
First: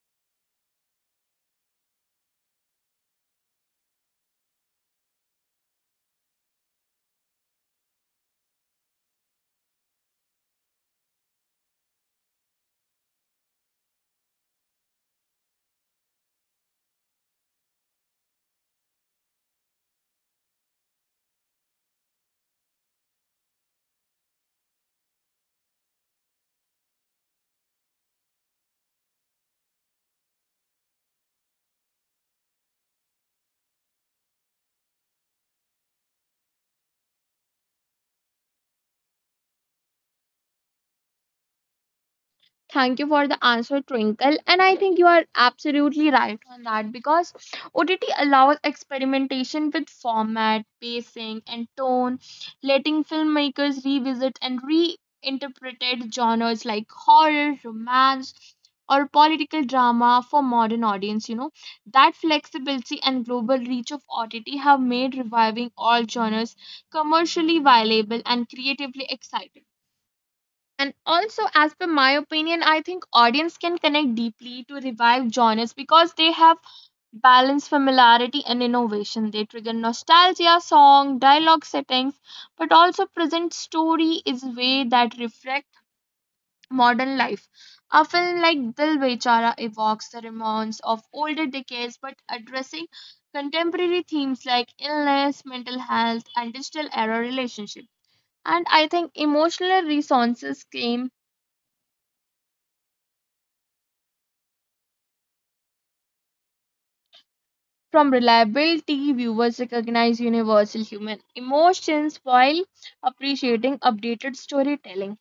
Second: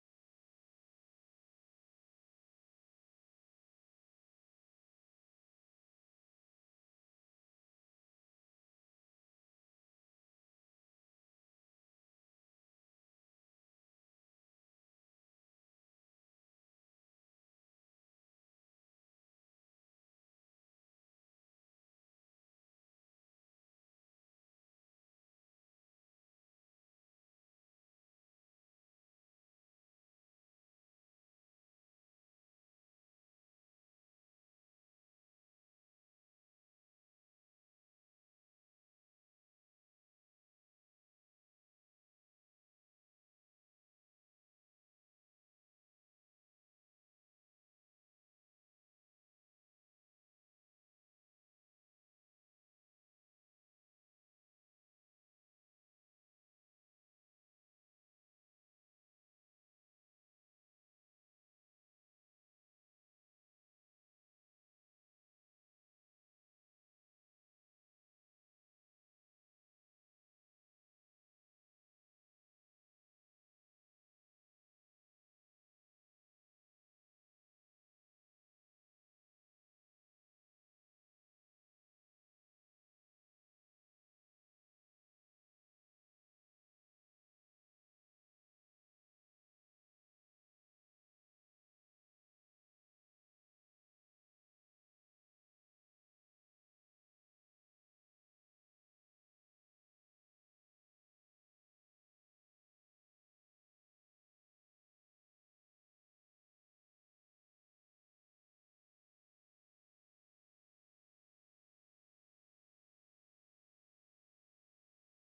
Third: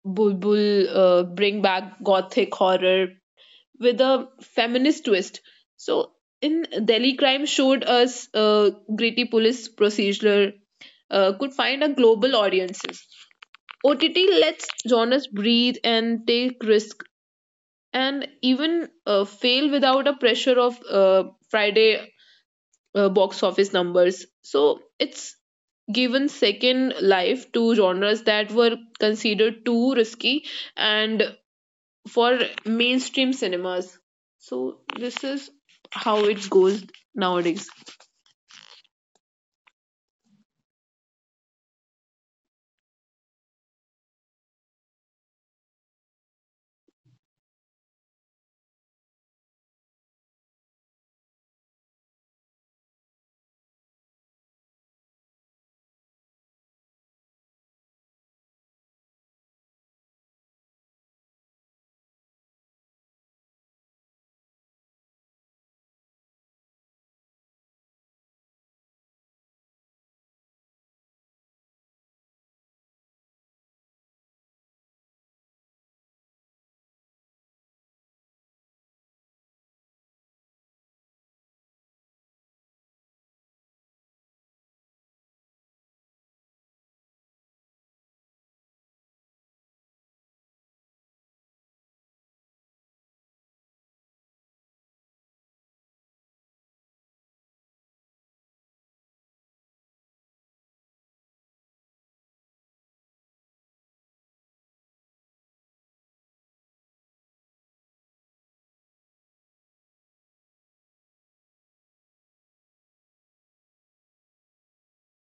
S1: Bulbul bring back gothic horror with a feminist twist. So in Delhi Crime showed us gritty police procedural could find a global audiences. OTT lets genres breathe and take risk and even fail without a pressure of Friday box office numbers. So it's given second life to genres that were considered too risky and for mainstream cinemas. So this is how it goes nowadays.
S2: Thank you for the answer, Twinkle. And I think you are absolutely right on that because OTT allows experimentation with format, pacing, and tone, letting filmmakers revisit and reinterpret genres like horror, romance, or political drama for modern audience. That flexibility and global reach of OTT have made reviving all genres commercially viable and creatively exciting. And also, as per my opinion, I think audience can connect deeply to revive genres because they have balanced familiarity and innovation. They trigger nostalgia, song, dialogue settings, but also present story is way that reflect modern life. A film like Dil Bechara evokes the remnants of older decades, but addressing contemporary themes like illness, mental health, and digital era relationship. And I think emotional resonances came from reliability, viewers recognize universal human emotions while appreciating updated storytelling,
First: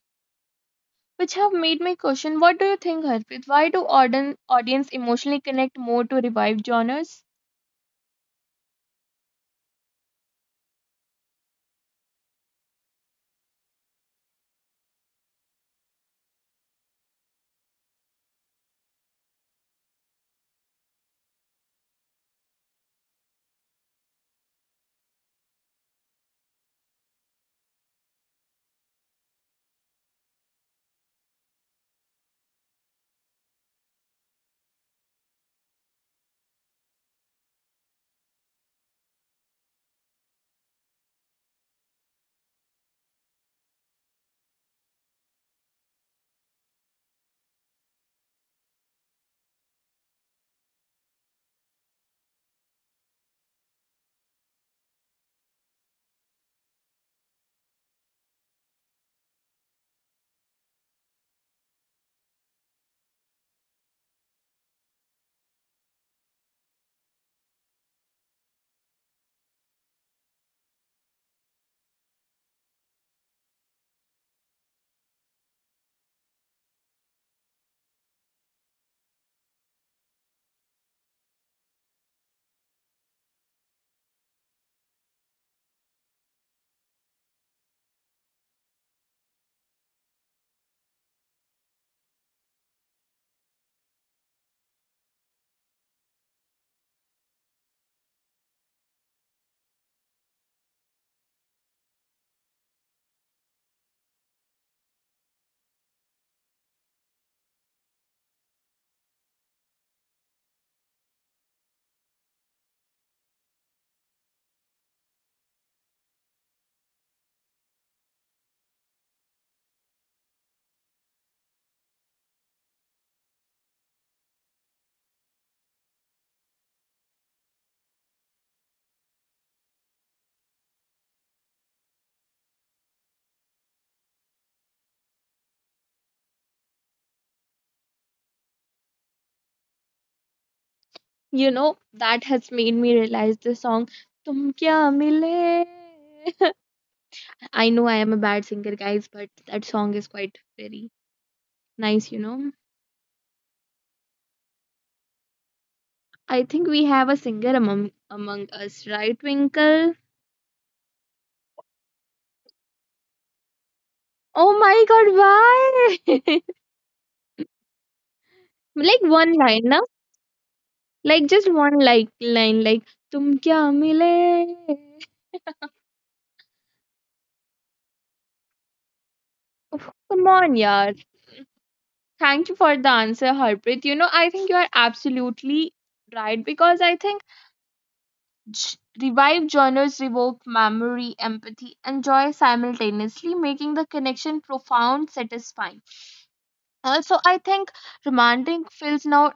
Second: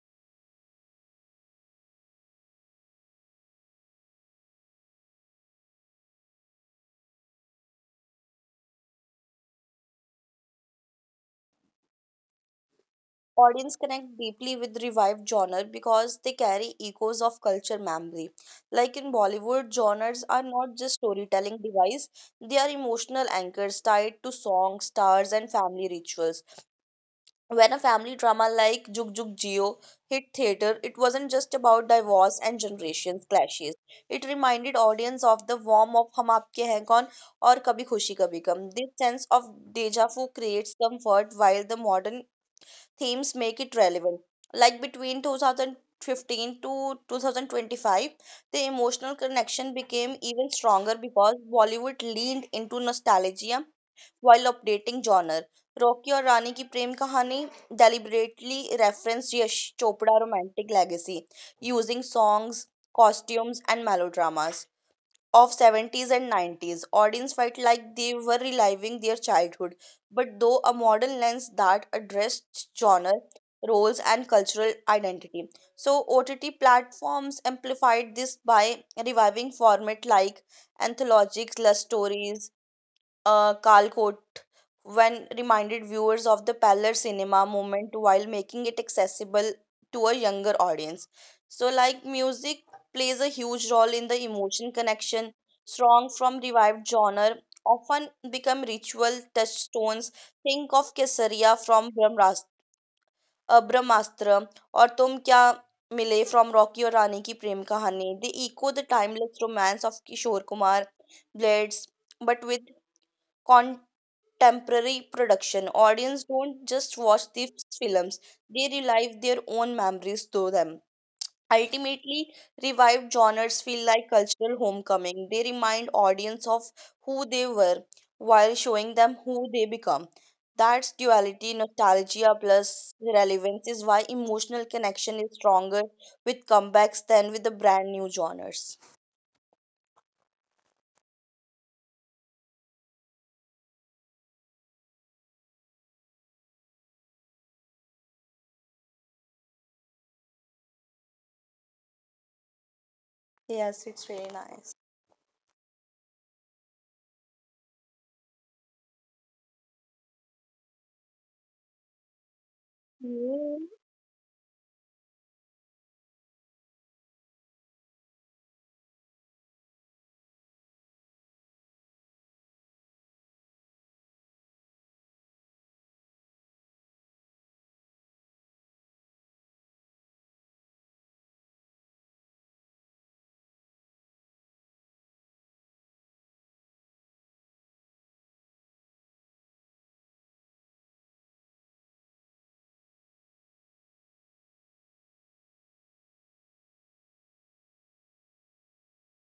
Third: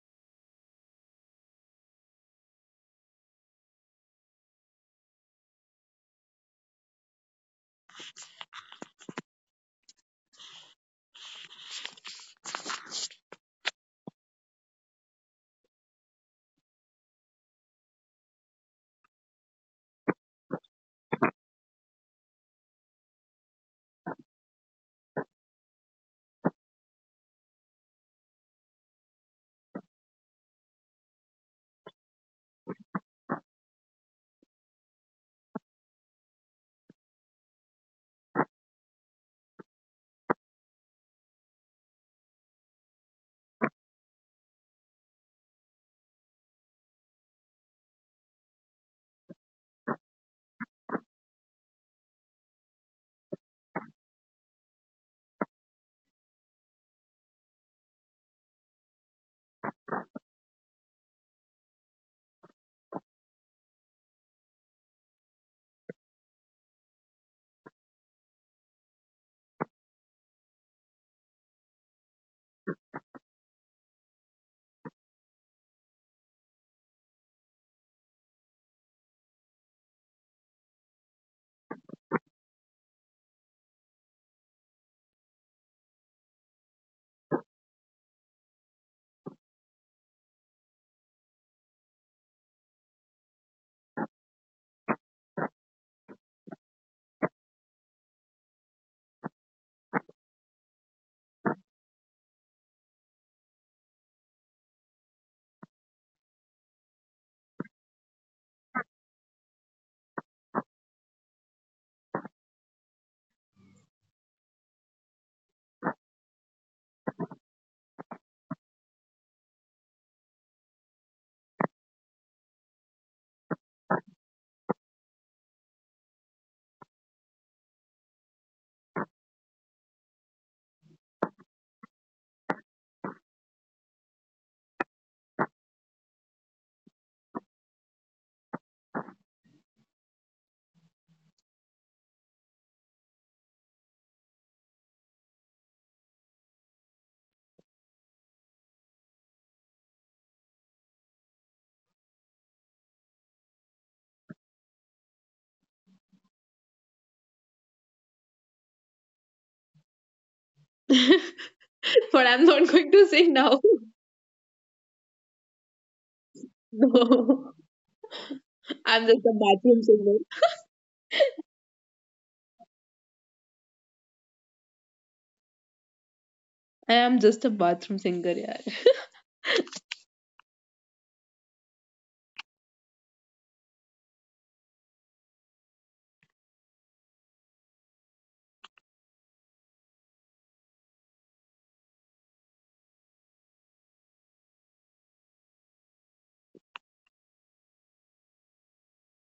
S2: which have made me question, what do you think, Harpreet? Why do audience emotionally connect more to revived genres?
S3: Audience connect deeply with revived genre because they carry echoes of culture memory. Like in Bollywood, genres are not just storytelling device, they are emotional anchors tied to songs, stars, and family rituals. When a family drama like Jug Jug Jio hit theater, it wasn't just about divorce and generations clashes, it reminded audience of the warmth of Hum Aapke Hain Kaun or कभी khushi Kabhi Gham. This sense of deja vu creates comfort while the modern themes make it relevant. Like between 2015 to 2025, the emotional connection became even stronger because Bollywood leaned into nostalgia while updating genre. Rocky और रानी की प्रेम कहानी deliberately referenced Yash Chopra romantic legacy using songs, costumes, and melodramas of 70s and 90s. Audience felt like they were reliving their childhood, but though a modern lens that addressed genre, roles, and cultural identity. So OTT platforms amplified this by reviving format like anthologies, love stories, Calcott when reminded viewers of the parlor cinema moment while making it accessible to a younger audience. So, like music plays a huge role in the emotion connection. Strong from revived genre often become ritual touchstones. Think of Kesaria from Brahmastra or Tum Kya Mile from Rocky और रानी की प्रेम कहानी. They echo the timeless romance of Kishore Kumar, Blades, but with temporary production. Audience don't just watch these films, they relive their own memories through them. Ultimately, revived genres feel like cultural homecoming. They remind audience of who they were while showing them who they become. That's duality, nostalgia plus relevance is why emotional connection is stronger with comebacks than with the brand new genres.
S2: You know, that has made me realize the song Tum Kya Mile. I know I am a bad singer, guys, but that song is quite very nice.
S3: Yes, it's really nice.
S2: I think we have a singer among us, right, Twinkle?
S1: But I'm not going to sing now.
S3: Yeah,
S2: Oh my god, why?
S1: No, I'm
S2: Like
S1: just a
S2: one line,
S1: bathroom
S2: na?
S1: singer.
S2: Like just one like line, like "Tum kya mile?"
S1: I am just a bathroom singer, yeah.
S2: Oh, come on, yaar. Thank you for the answer, Harpreet. I think you are absolutely right because I think revived genres evoke memory, empathy, and joy simultaneously, making the connection profound, satisfying. Also, I think romantic films now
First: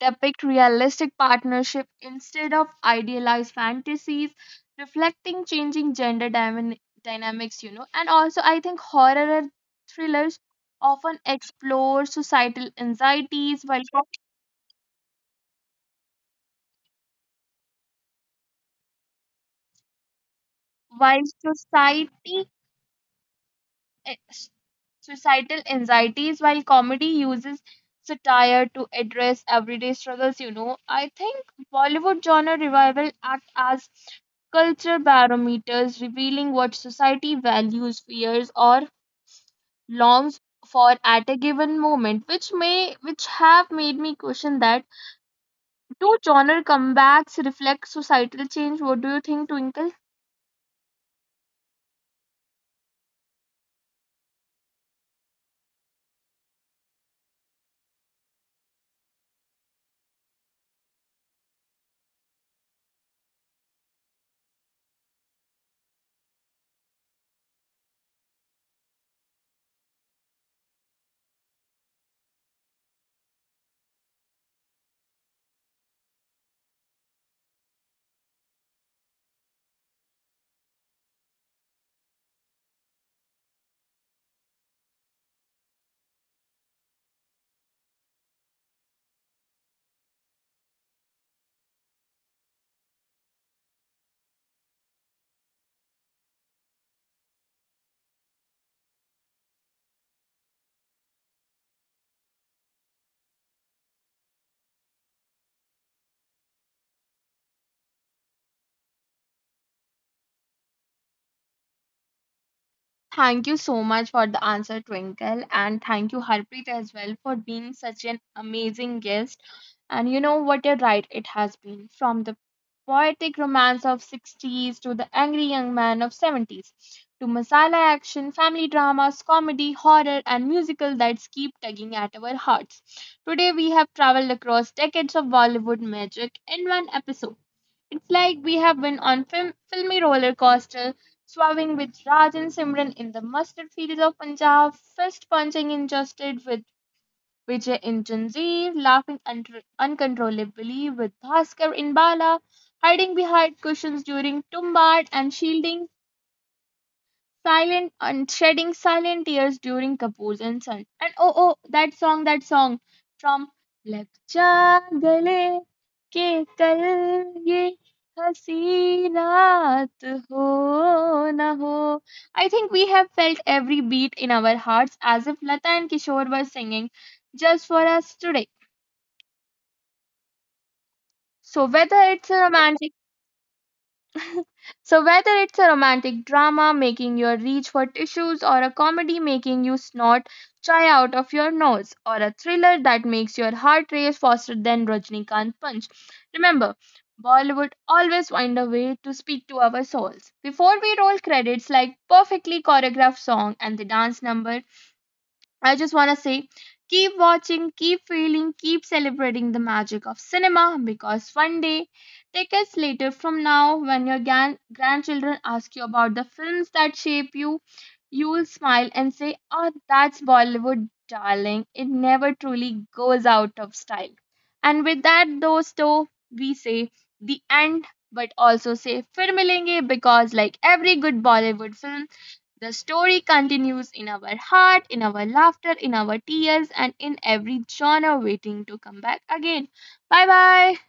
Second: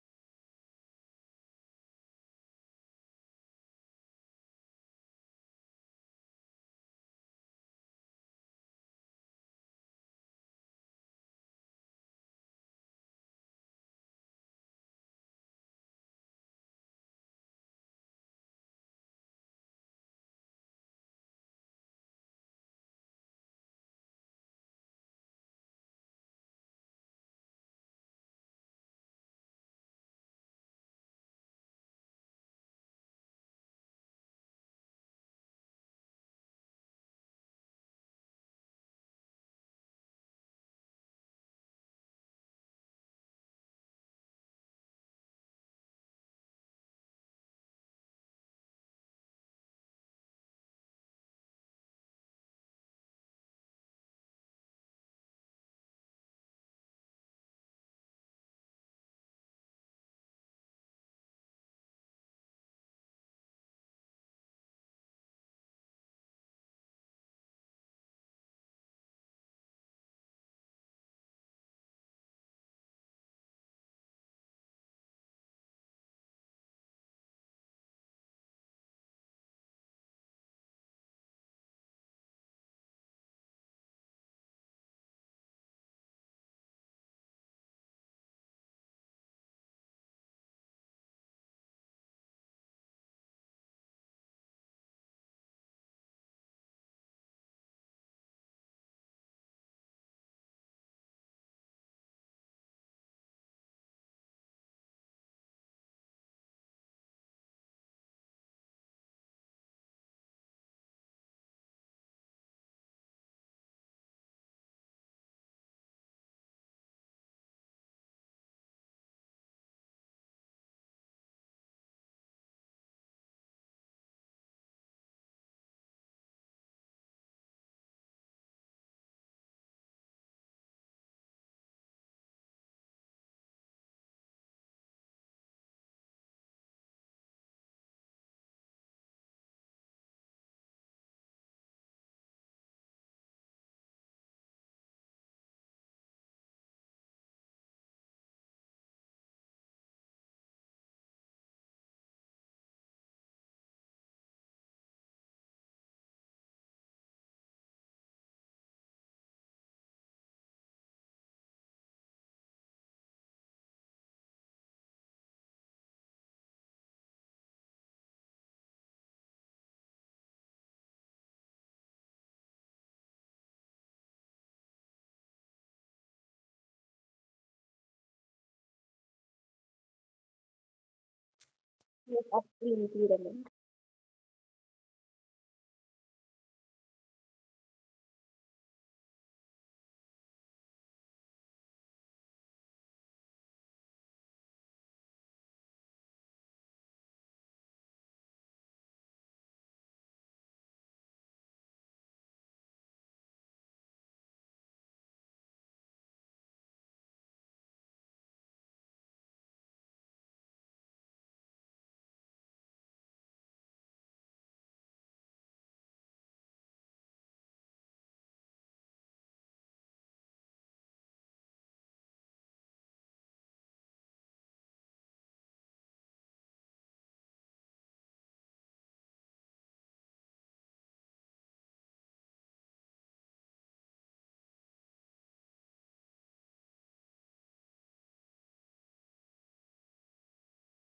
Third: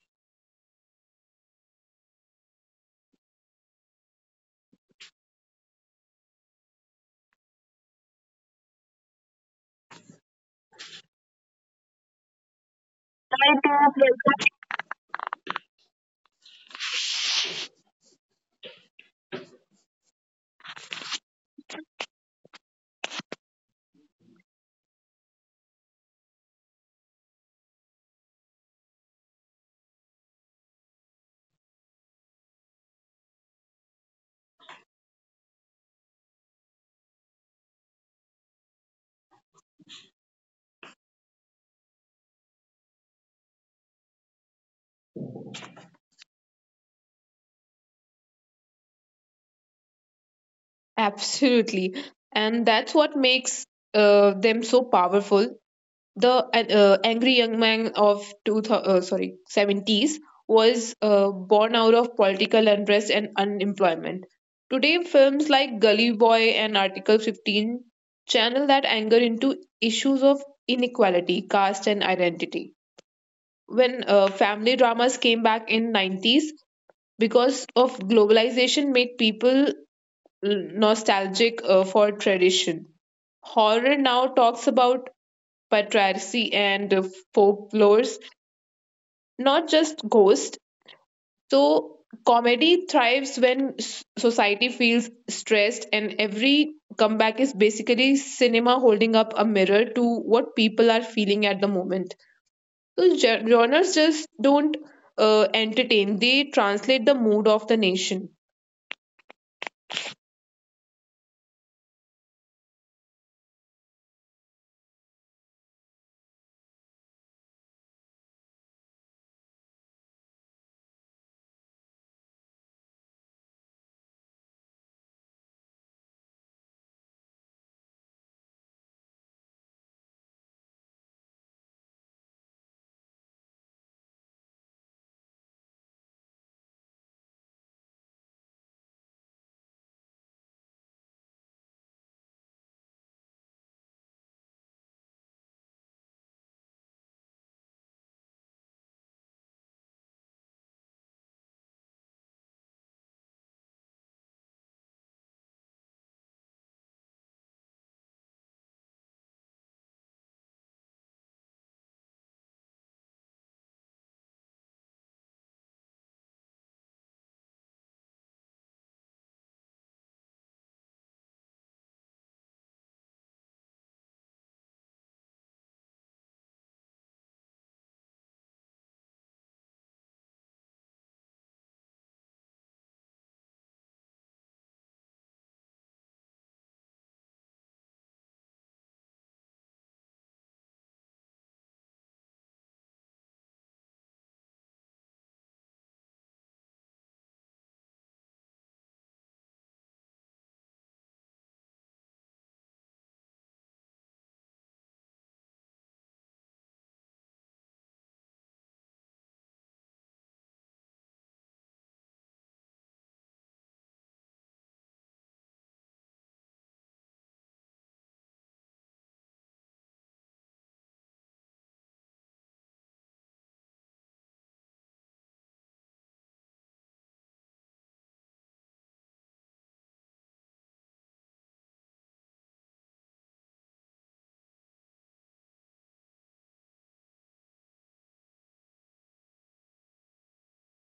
S2: depict realistic partnership instead of idealized fantasies, reflecting changing gender dynamics, you know. And also, I think horror and thrillers often explore societal anxieties while eh, societal anxieties while comedy uses satire to address everyday struggles. I think Bollywood genre revival act as culture barometers revealing what society values, fears, or longs for at a given moment, which have made me question that do genre comebacks reflect societal change. What do you think, Twinkle?
S1: Absolutely. And that's what makes them so powerful. The angry young man of two thou- sorry 70s was born out of political unrest and unemployment. Today, films like Gully Boy and Article 15 channel that anger into issues of inequality, caste, and identity. When family dramas came back in 90s because of globalization made people nostalgic for tradition. Horror now talks about patriarchy and folklores, not just ghosts. So comedy thrives when society feels stressed, and every comeback is basically cinema holding up a mirror to what people are feeling at the moment. So genres just don't entertain, they translate the mood of the nation.
S2: Thank you so much for the answer, Twinkle, and thank you, Harpreet, as well, for being such an amazing guest. And you know what a ride it has been from the poetic romance of 60s to the angry young man of 70s to masala action, family dramas, comedy, horror, and musical that keep tugging at our hearts. Today we have traveled across decades of Bollywood magic in one episode. It's like we have been on filmy roller coaster, swabbing with Raj and Simran in the mustard fields of Punjab, fist punching injustice with Vijay in Zanjeer, laughing uncontrollably with Bhaskar in Bala, hiding behind cushions during Tumbad and shielding silent and shedding silent tears during Kapoor's insult. And oh, that song, from Lag Ja Gale के कल ये हंसी रात हो ना हो. I think we have felt every beat in our hearts as if Lata and Kishore were singing just for us today. So whether
S3: yes,
S2: it's a romantic,
S3: absolutely, Raman.
S2: so whether it's a romantic drama making you reach for tissues or a comedy making you snort chai out of your nose or a thriller that makes your heart race faster than Rajnikant punch. Remember, Bollywood always find a way to speak to our souls. Before we roll credits like perfectly choreographed song and the dance number, I just want to say, keep watching, keep feeling, keep celebrating the magic of cinema because one day, decades later from now, when your grandchildren ask you about the films that shape you, you'll smile and say, "Oh, that's Bollywood, darling. It never truly goes out of style." And with that, those two, we say the end, but also say Fir Milenge because, like every good Bollywood film, the story continues in our heart, in our laughter, in our tears, and in every genre waiting to come back again. Bye bye.